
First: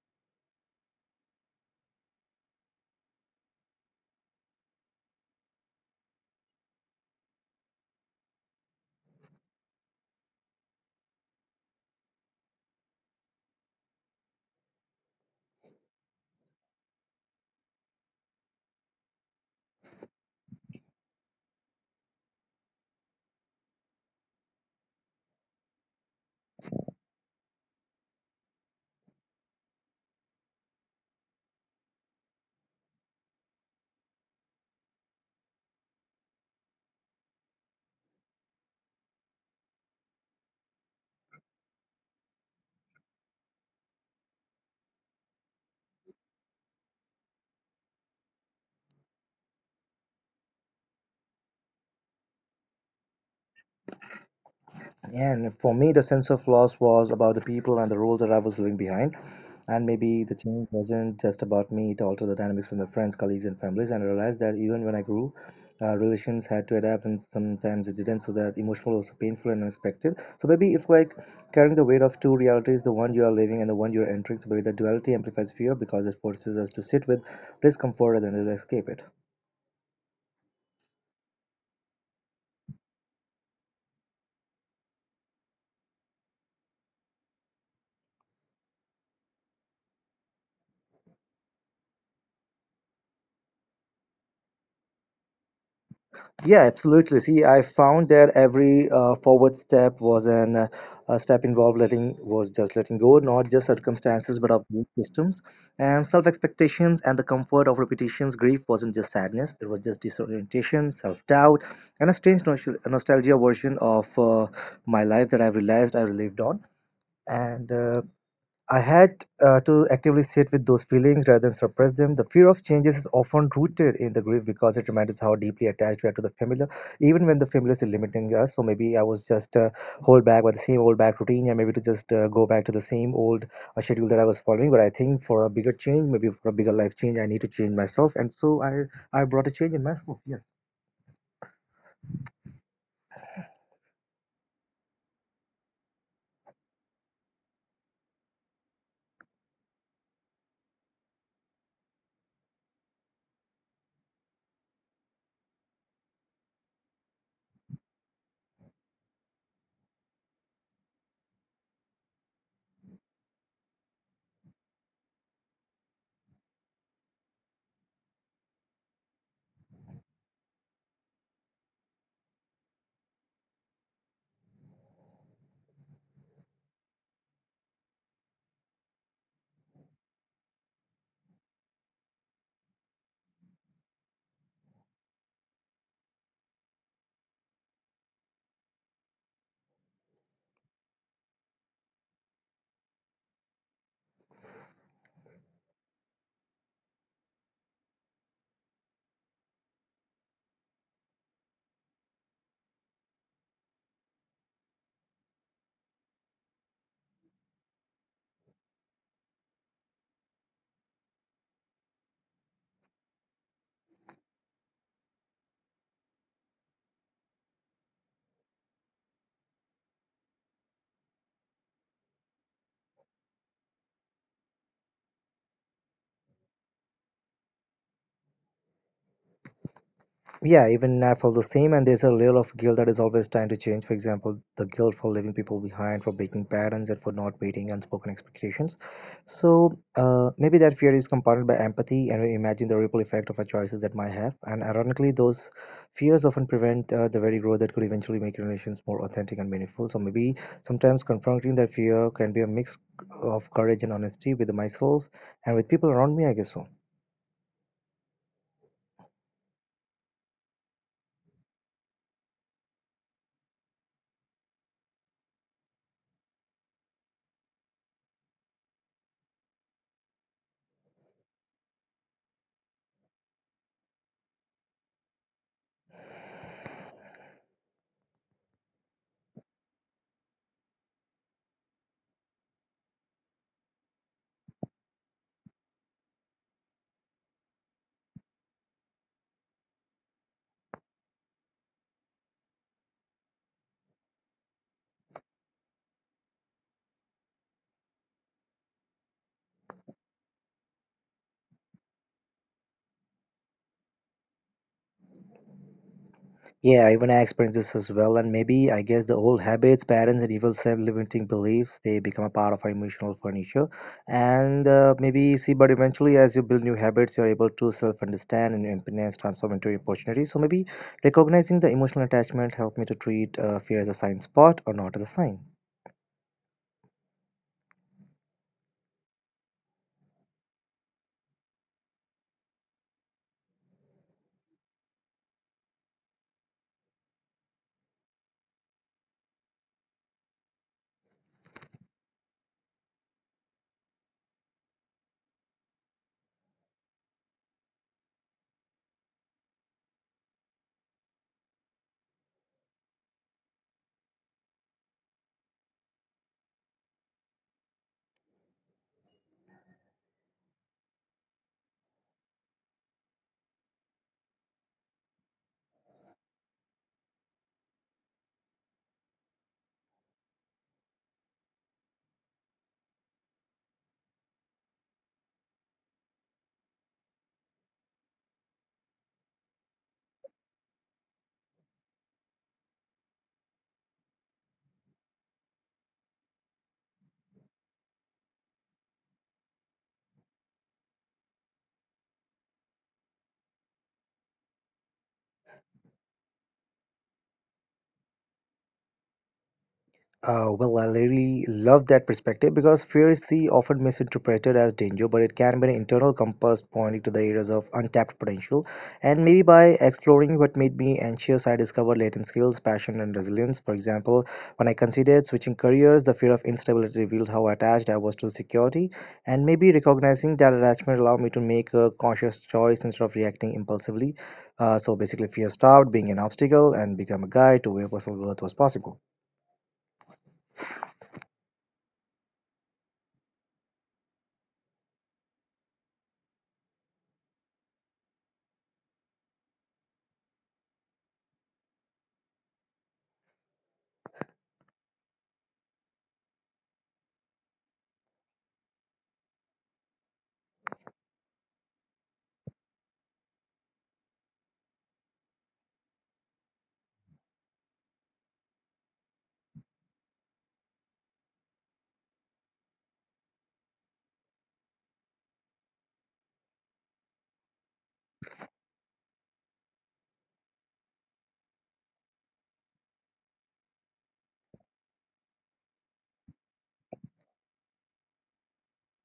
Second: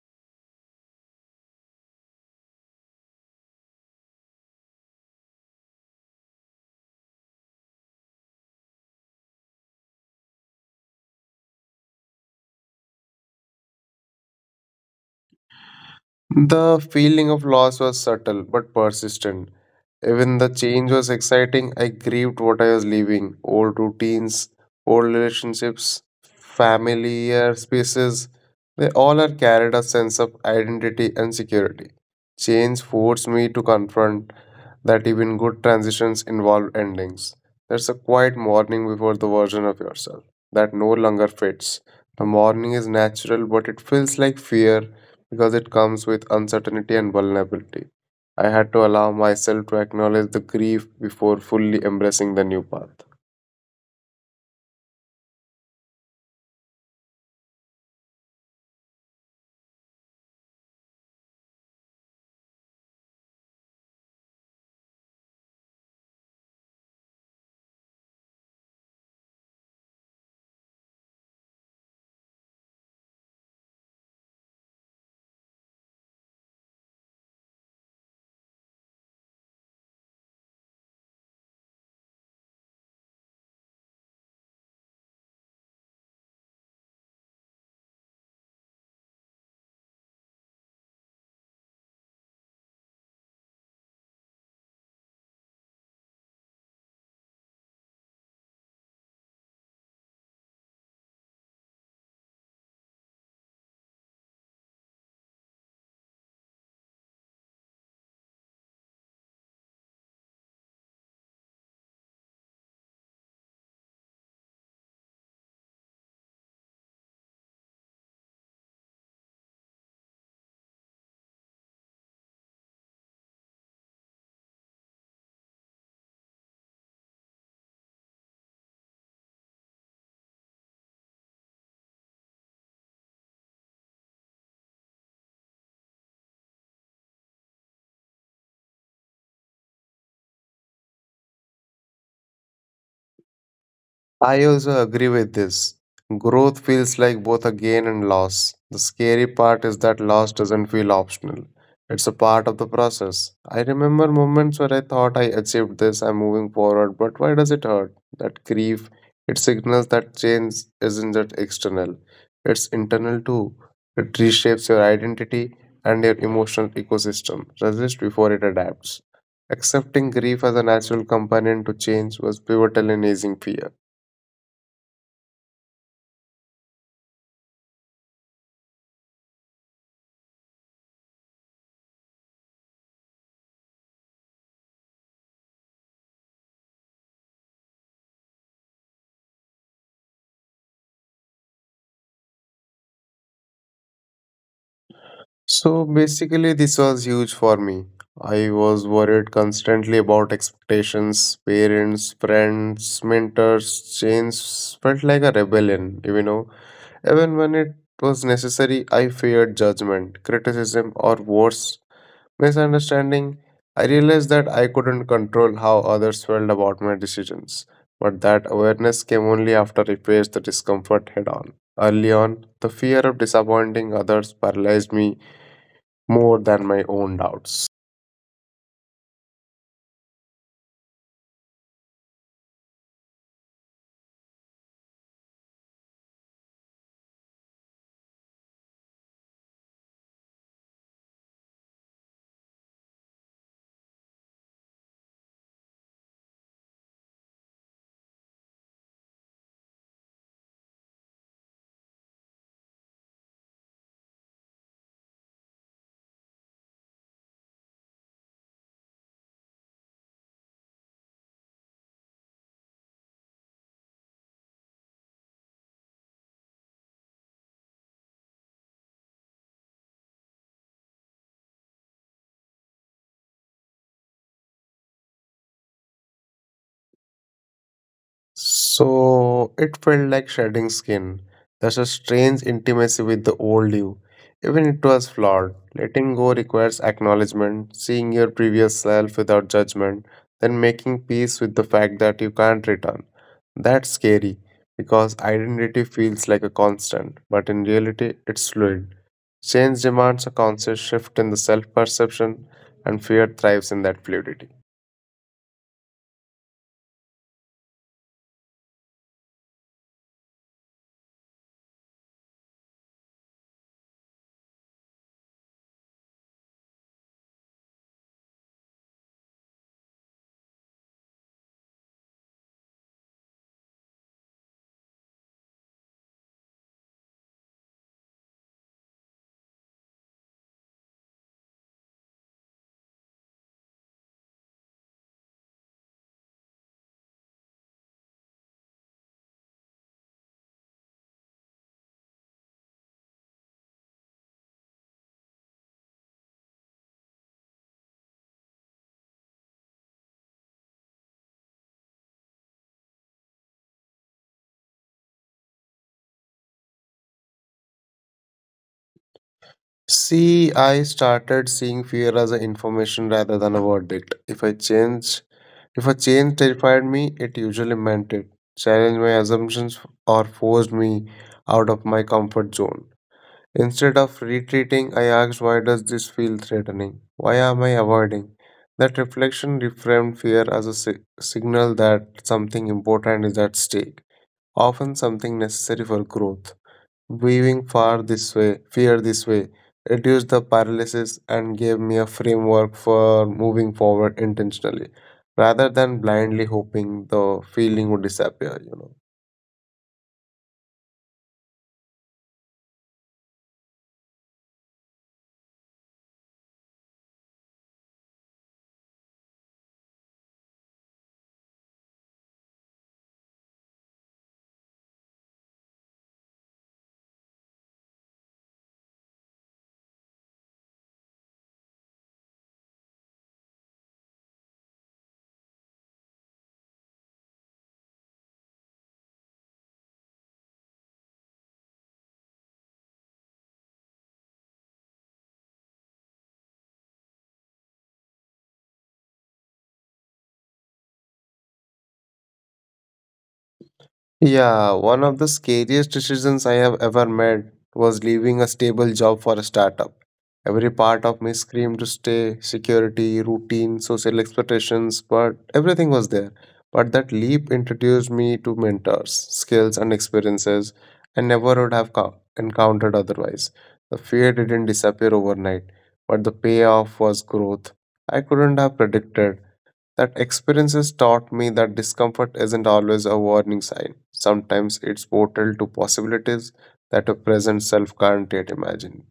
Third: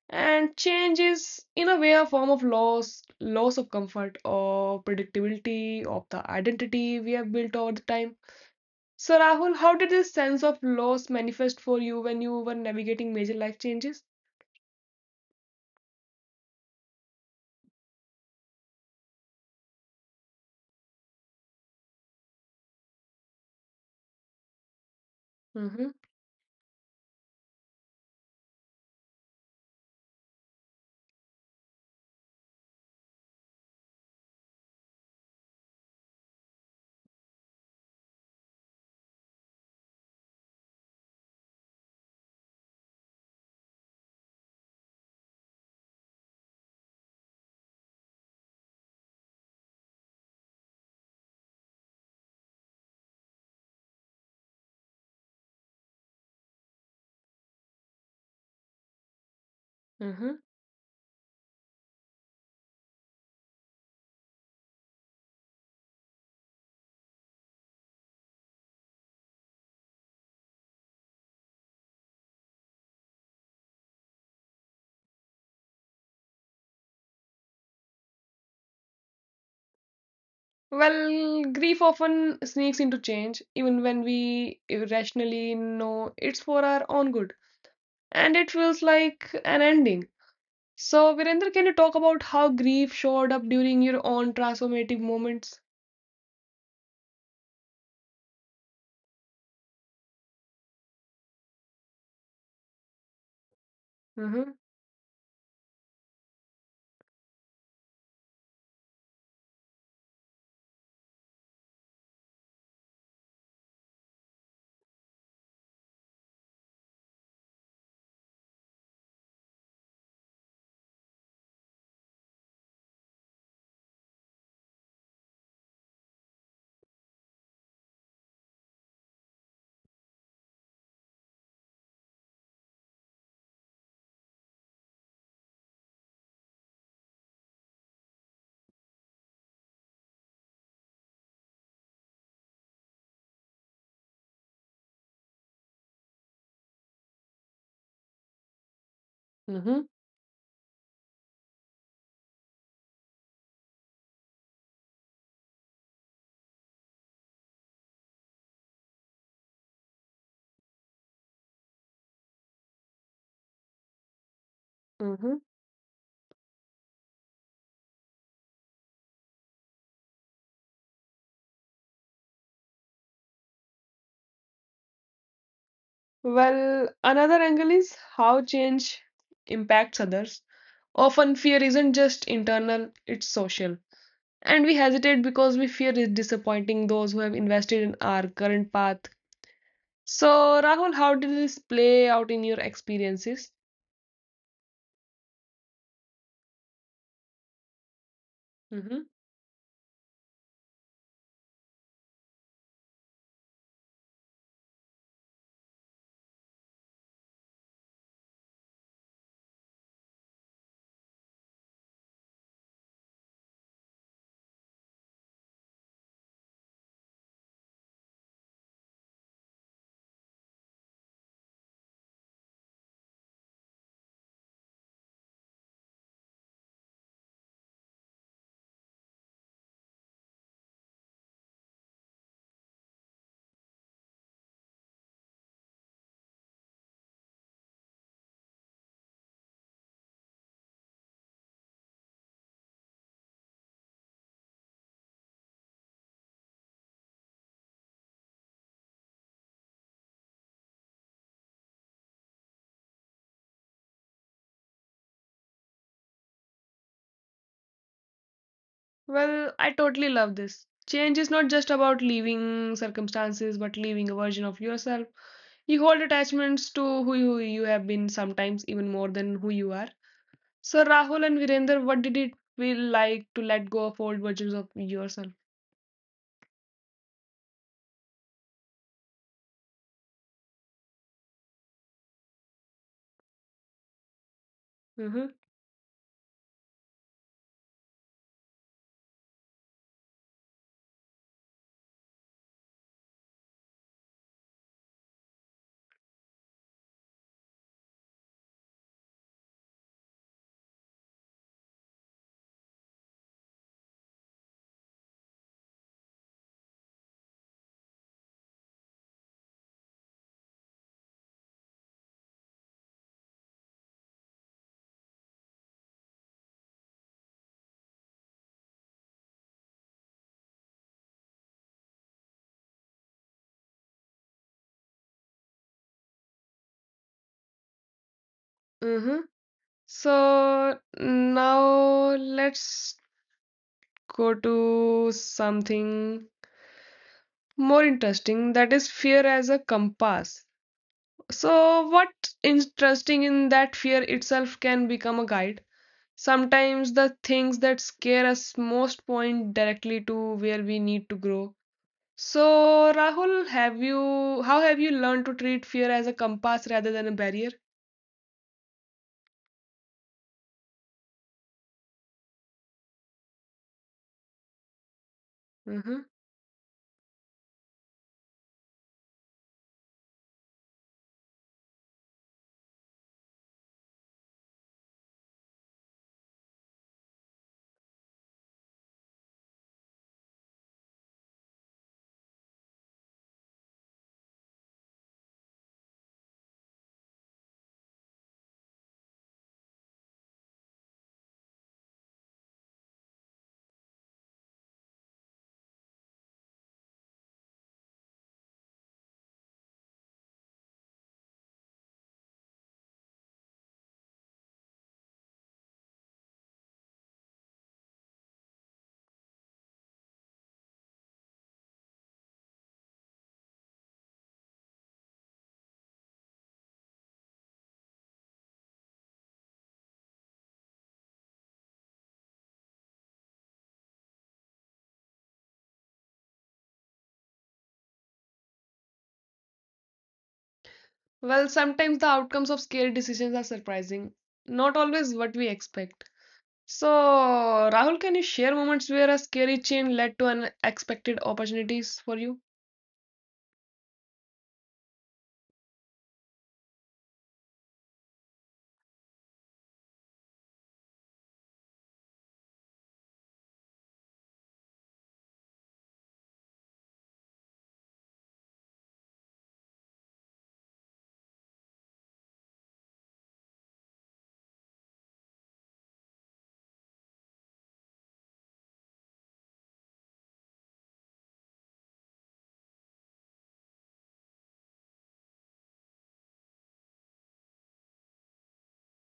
Speaker 1: And change is, in a way, a form of loss, loss of comfort or predictability of the identity we have built over the time. So, Rahul, how did this sense of loss manifest for you when you were navigating major life changes?
Speaker 2: The feeling of loss was subtle but persistent. Even the change was exciting, I grieved what I was leaving old routines, old
Speaker 1: Mm-hmm.
Speaker 2: relationships, familiar spaces. They all are carried a sense of identity and security. Change forced me to confront that even good transitions involve endings. There's a quiet mourning before the version of yourself that no longer fits. The mourning is natural, but it feels like fear because it comes with uncertainty and vulnerability. I had to allow myself to acknowledge the grief before fully embracing the new path.
Speaker 3: And for me, the sense of loss was about the people and the role that I was leaving behind. And maybe the change wasn't just about me, it altered the dynamics with my friends, colleagues, and families. And I realized that even when I grew, relations had to adapt and sometimes it didn't. So that emotional was painful and unexpected. So maybe it's like carrying the weight of two realities, the one you are living and the one you are entering. So maybe the duality amplifies fear because it forces us to sit with discomfort and then escape it.
Speaker 1: Well, grief often sneaks into change, even when we rationally know it's for our own good, and it feels like an ending. So, Virendra, can you talk about how grief showed up during your own transformative moments?
Speaker 3: Yeah, absolutely. See, I found that every forward step was an a step involved letting was just letting go, not just circumstances,
Speaker 1: Mm-hmm,
Speaker 3: but of belief systems and self expectations and the comfort of repetitions. Grief wasn't just sadness; it was just disorientation, self doubt, and a strange nostalgia version of my life that I've realized I lived on. And I had to actively sit with those feelings rather than suppress them. The fear of changes is often rooted in the grief because it reminds us how deeply attached we are to the familiar, even when the familiar is limiting us. So maybe I was just hold back by the same old back routine, and maybe to just go back to the same old schedule that I was following. But I think for a bigger change, maybe for a bigger life change, I need to change myself, and so I brought a change in myself. Yes.
Speaker 2: I also agree with this. Growth feels like both a gain and loss. The scary
Speaker 1: mm-hmm,
Speaker 2: part is that loss doesn't feel optional. It's a part of the process. I remember moments where I thought I achieved this, I'm moving forward, but why does it hurt? That grief, it signals that change isn't just external, it's internal too. It reshapes your
Speaker 1: mm-hmm.
Speaker 2: identity and your emotional ecosystem. Resist before it adapts. Accepting grief as a natural companion to change was pivotal in easing fear.
Speaker 1: Well, another angle is how change impacts others. Often, fear isn't just internal, it's social. And we hesitate because we fear is disappointing those who have invested in our current path. So, Rahul, how did this play out in your experiences?
Speaker 2: So basically, this was huge for me. I was
Speaker 1: Hmm.
Speaker 2: worried constantly about expectations, parents, friends, mentors, change felt like a rebellion, you know. Even when it was necessary, I feared judgment, criticism, or worse, misunderstanding. I realized that I couldn't control how others felt about my decisions, but that awareness came only after I faced the discomfort head on. Early on, the fear of disappointing others paralyzed me more than my own doubts.
Speaker 3: Yeah, even I felt the same, and there's a layer of guilt that is always trying to change. For example, the guilt for leaving people behind, for breaking patterns, and for not meeting unspoken expectations. So maybe that fear is compounded by empathy, and we imagine the ripple effect of our choices that might have. And ironically, those fears often prevent the very growth that could eventually make relations more authentic and meaningful. So maybe sometimes confronting that fear can be a mix of courage and honesty with myself and with people around me. I guess so.
Speaker 1: Well, I totally love this. Change is not just about leaving circumstances, but leaving a version of yourself. You hold attachments to who you have been, sometimes even more than who you are. So, Rahul and Virender, what did it feel like to let go of old versions of yourself?
Speaker 2: So it felt like shedding skin. There's a strange intimacy with the old you, even it was
Speaker 1: Hmm.
Speaker 2: flawed. Letting go requires acknowledgement, seeing your previous self without judgment, then making peace with the fact that you can't return. That's scary because identity feels like a constant, but in reality, it's fluid. Change demands a conscious shift in the self perception, and fear thrives in that fluidity.
Speaker 3: Yeah, even I experienced this as well, and maybe I guess the old habits, patterns, and even self-limiting beliefs they become a part of our emotional furniture. And Maybe see, but eventually, as you build new habits, you're able to self-understand and impotence transform into opportunities. So maybe recognizing the emotional attachment helped me to treat fear as a sign spot or not as a sign.
Speaker 1: Mm-hmm. So now let's go to something more interesting, that is fear as a compass. So, what's interesting in that fear itself can become a guide. Sometimes the things that scare us most point directly to where we need to grow. So, Rahul, have you how have you learned to treat fear as a compass rather than a barrier?
Speaker 2: See, I started seeing fear as an information rather than a verdict. If I change,
Speaker 1: Mhm.
Speaker 2: if a change terrified me, it usually meant it challenged my assumptions or forced me out of my comfort zone. Instead of retreating, I asked, "Why does this feel threatening? Why am I avoiding?" That reflection reframed fear as a signal that something important is at stake, often something necessary for growth. Weaving far this way, fear this way, reduced the paralysis and gave me a framework for moving forward intentionally, rather than blindly hoping the feeling would disappear. You know.
Speaker 3: Well, I really love that perspective because fear is see often misinterpreted as danger, but it can be an internal compass pointing to the areas of untapped potential. And maybe by exploring what made me anxious, I discovered latent skills, passion, and resilience. For example, when I considered switching careers, the fear of instability revealed how attached I was to security, and maybe recognizing that attachment allowed me to make a conscious choice instead of reacting impulsively. So basically, fear stopped being an obstacle and became a guide to where personal growth was possible.
Speaker 1: Well, sometimes the outcomes of scary decisions are surprising, not always what we expect. So, Rahul, can you share moments where a scary change led to unexpected opportunities for you?
Speaker 2: Yeah, one of the scariest decisions I have ever made was leaving a stable job for a startup. Every part of me screamed to stay, security, routine, social expectations, but everything was there. But that leap introduced me to mentors, skills, and experiences I never would have encountered otherwise. The fear didn't disappear overnight, but the payoff was growth I couldn't have predicted. That experiences taught me that discomfort isn't always a warning sign. Sometimes it's portal to possibilities that a present self can't yet imagine.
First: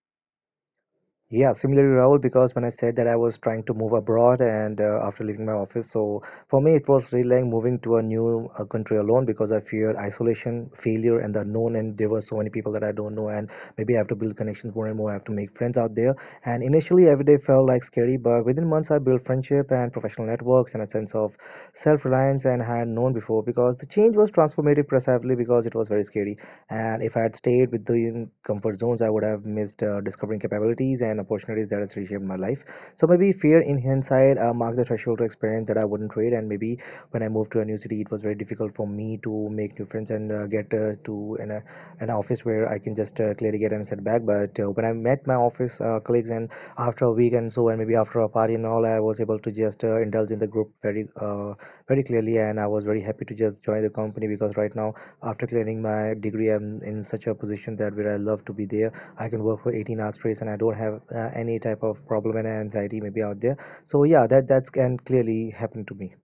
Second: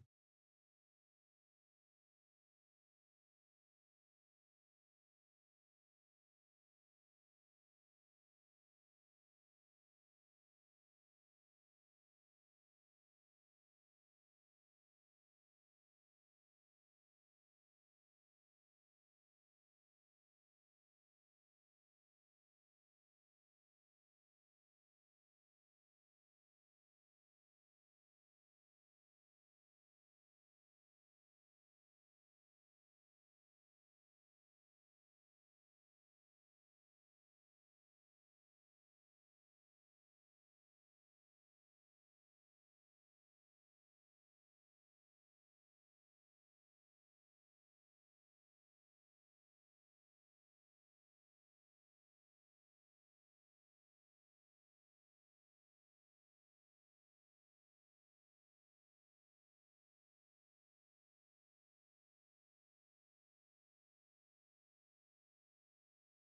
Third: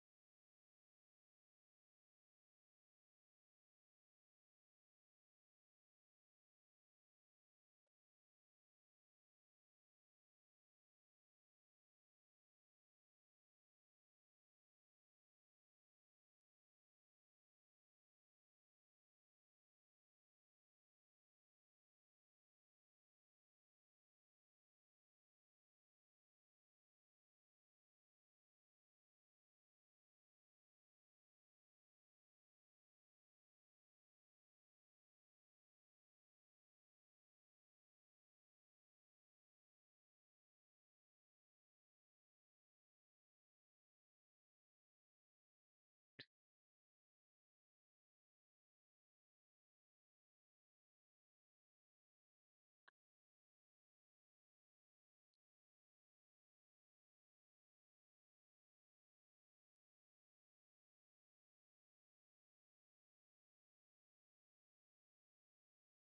Speaker 3: Yeah, similarly, Rahul, because when I said that I was trying to move abroad and after leaving my office, so for me it was really like moving to a new country alone because I feared isolation, failure, and the unknown. And there were so many people that I don't know, and maybe I have to build connections more and more. I have to make friends out there. And initially, every day felt like scary, but within months, I built friendship and professional networks and a sense of self reliance and had known before because the change was transformative, precisely because it was very scary. And if I had stayed with the comfort zones, I would have missed discovering capabilities and opportunities that has reshaped my life. So maybe fear in hindsight marked the threshold to experience that I wouldn't trade. And maybe when I moved to a new city, it was very difficult for me to make new friends and an office where I can just clearly get and set back. But when I met my office colleagues and after a week and so, and maybe after a party and all, I was able to just indulge in the group very clearly. And I was very happy to just join the company because right now after clearing my degree I'm in such a position that where I love to be there. I can work for 18 hours straight and I don't have any type of problem and anxiety maybe out there. So yeah, that's can clearly happen to me.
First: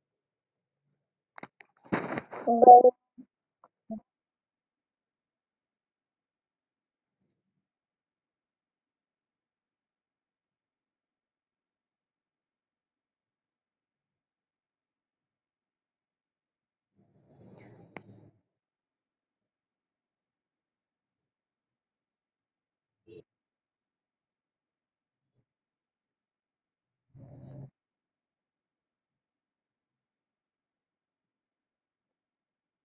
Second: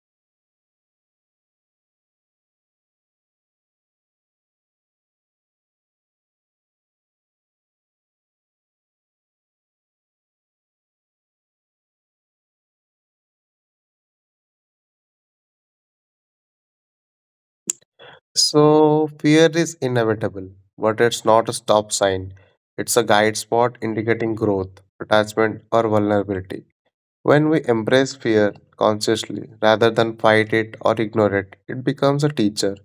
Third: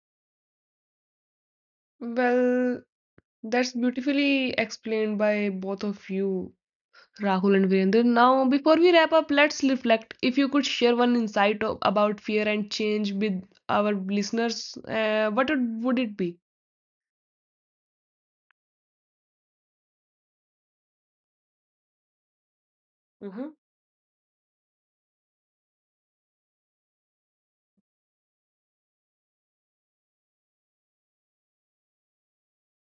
Speaker 1: Well, that's beautifully explained by both of you, Rahul and Virender. Now, before we wrap up, let's reflect. If you could share one insight about fear and change with our listeners, what would it be?
Speaker 2: So, fear is inevitable, but it's not a stop sign. It's a guide
Speaker 1: Mhm.
Speaker 2: spot indicating growth, attachment, or vulnerability. When we embrace fear consciously rather than fight it or ignore it, it becomes a teacher.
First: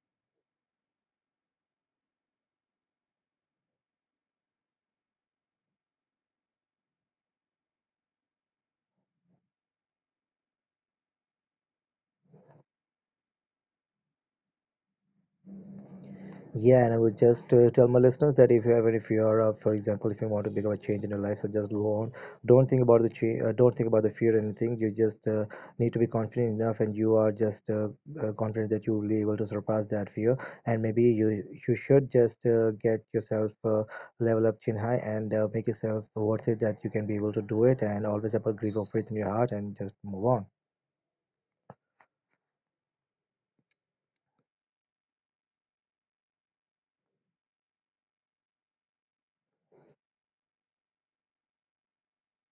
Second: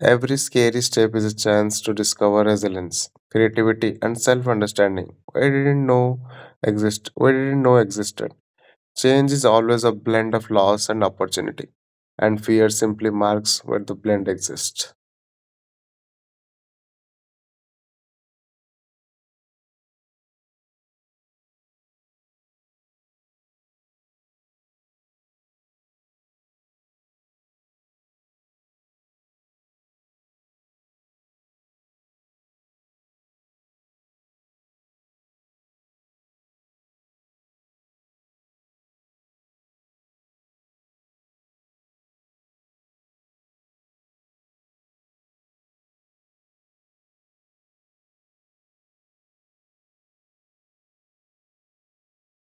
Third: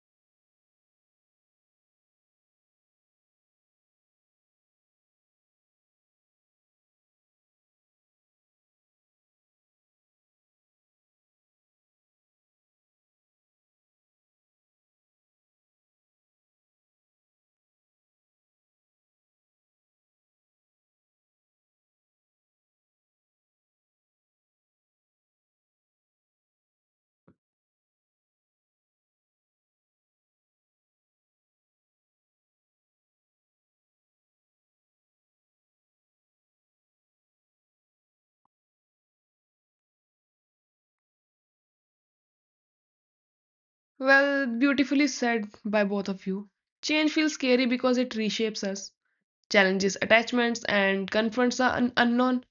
Speaker 2: Every scary step is a chance to discover resilience, creativity, and self understanding. We didn't know existed. Change is always a blend of loss and opportunity, and fear simply marks where the blend exists.
Speaker 3: Yeah, and I would just tell my listeners that if you ever, if you are, for example, if you want to become a change in your life, so just go on. Don't think about the don't think about the fear or anything. You just need to be confident enough, and you are just confident that you will be able to surpass that fear. And maybe you should just get yourself level up chin high and make yourself worth it that you can be able to do it, and always have a grip of faith in your heart and just move on.
Speaker 1: Well, beautifully said by both of you. Change feels scary because it reshapes us, challenges attachments, and confronts the unknown.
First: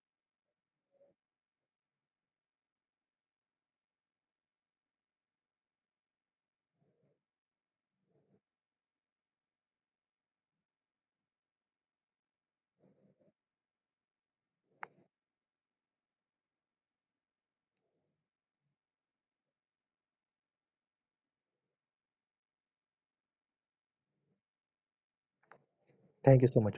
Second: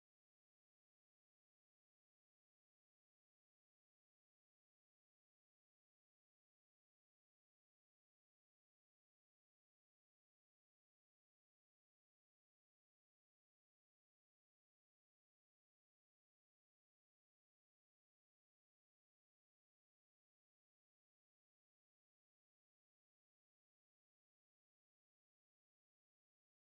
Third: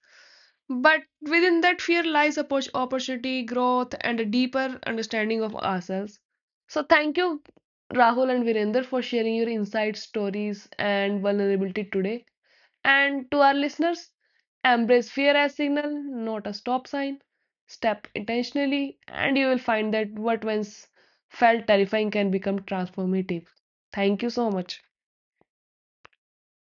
Speaker 1: But within that fear lies opportunity, growth, and a deeper understanding of ourselves. So, thank you, Rahul and Virender, for sharing your insights, stories, and vulnerability today. And to our listeners, embrace fear as signal, not a stop sign. Step intentionally, and you will find that what once felt terrifying can become transformative. Thank you so much.
Speaker 3: Thank you so much,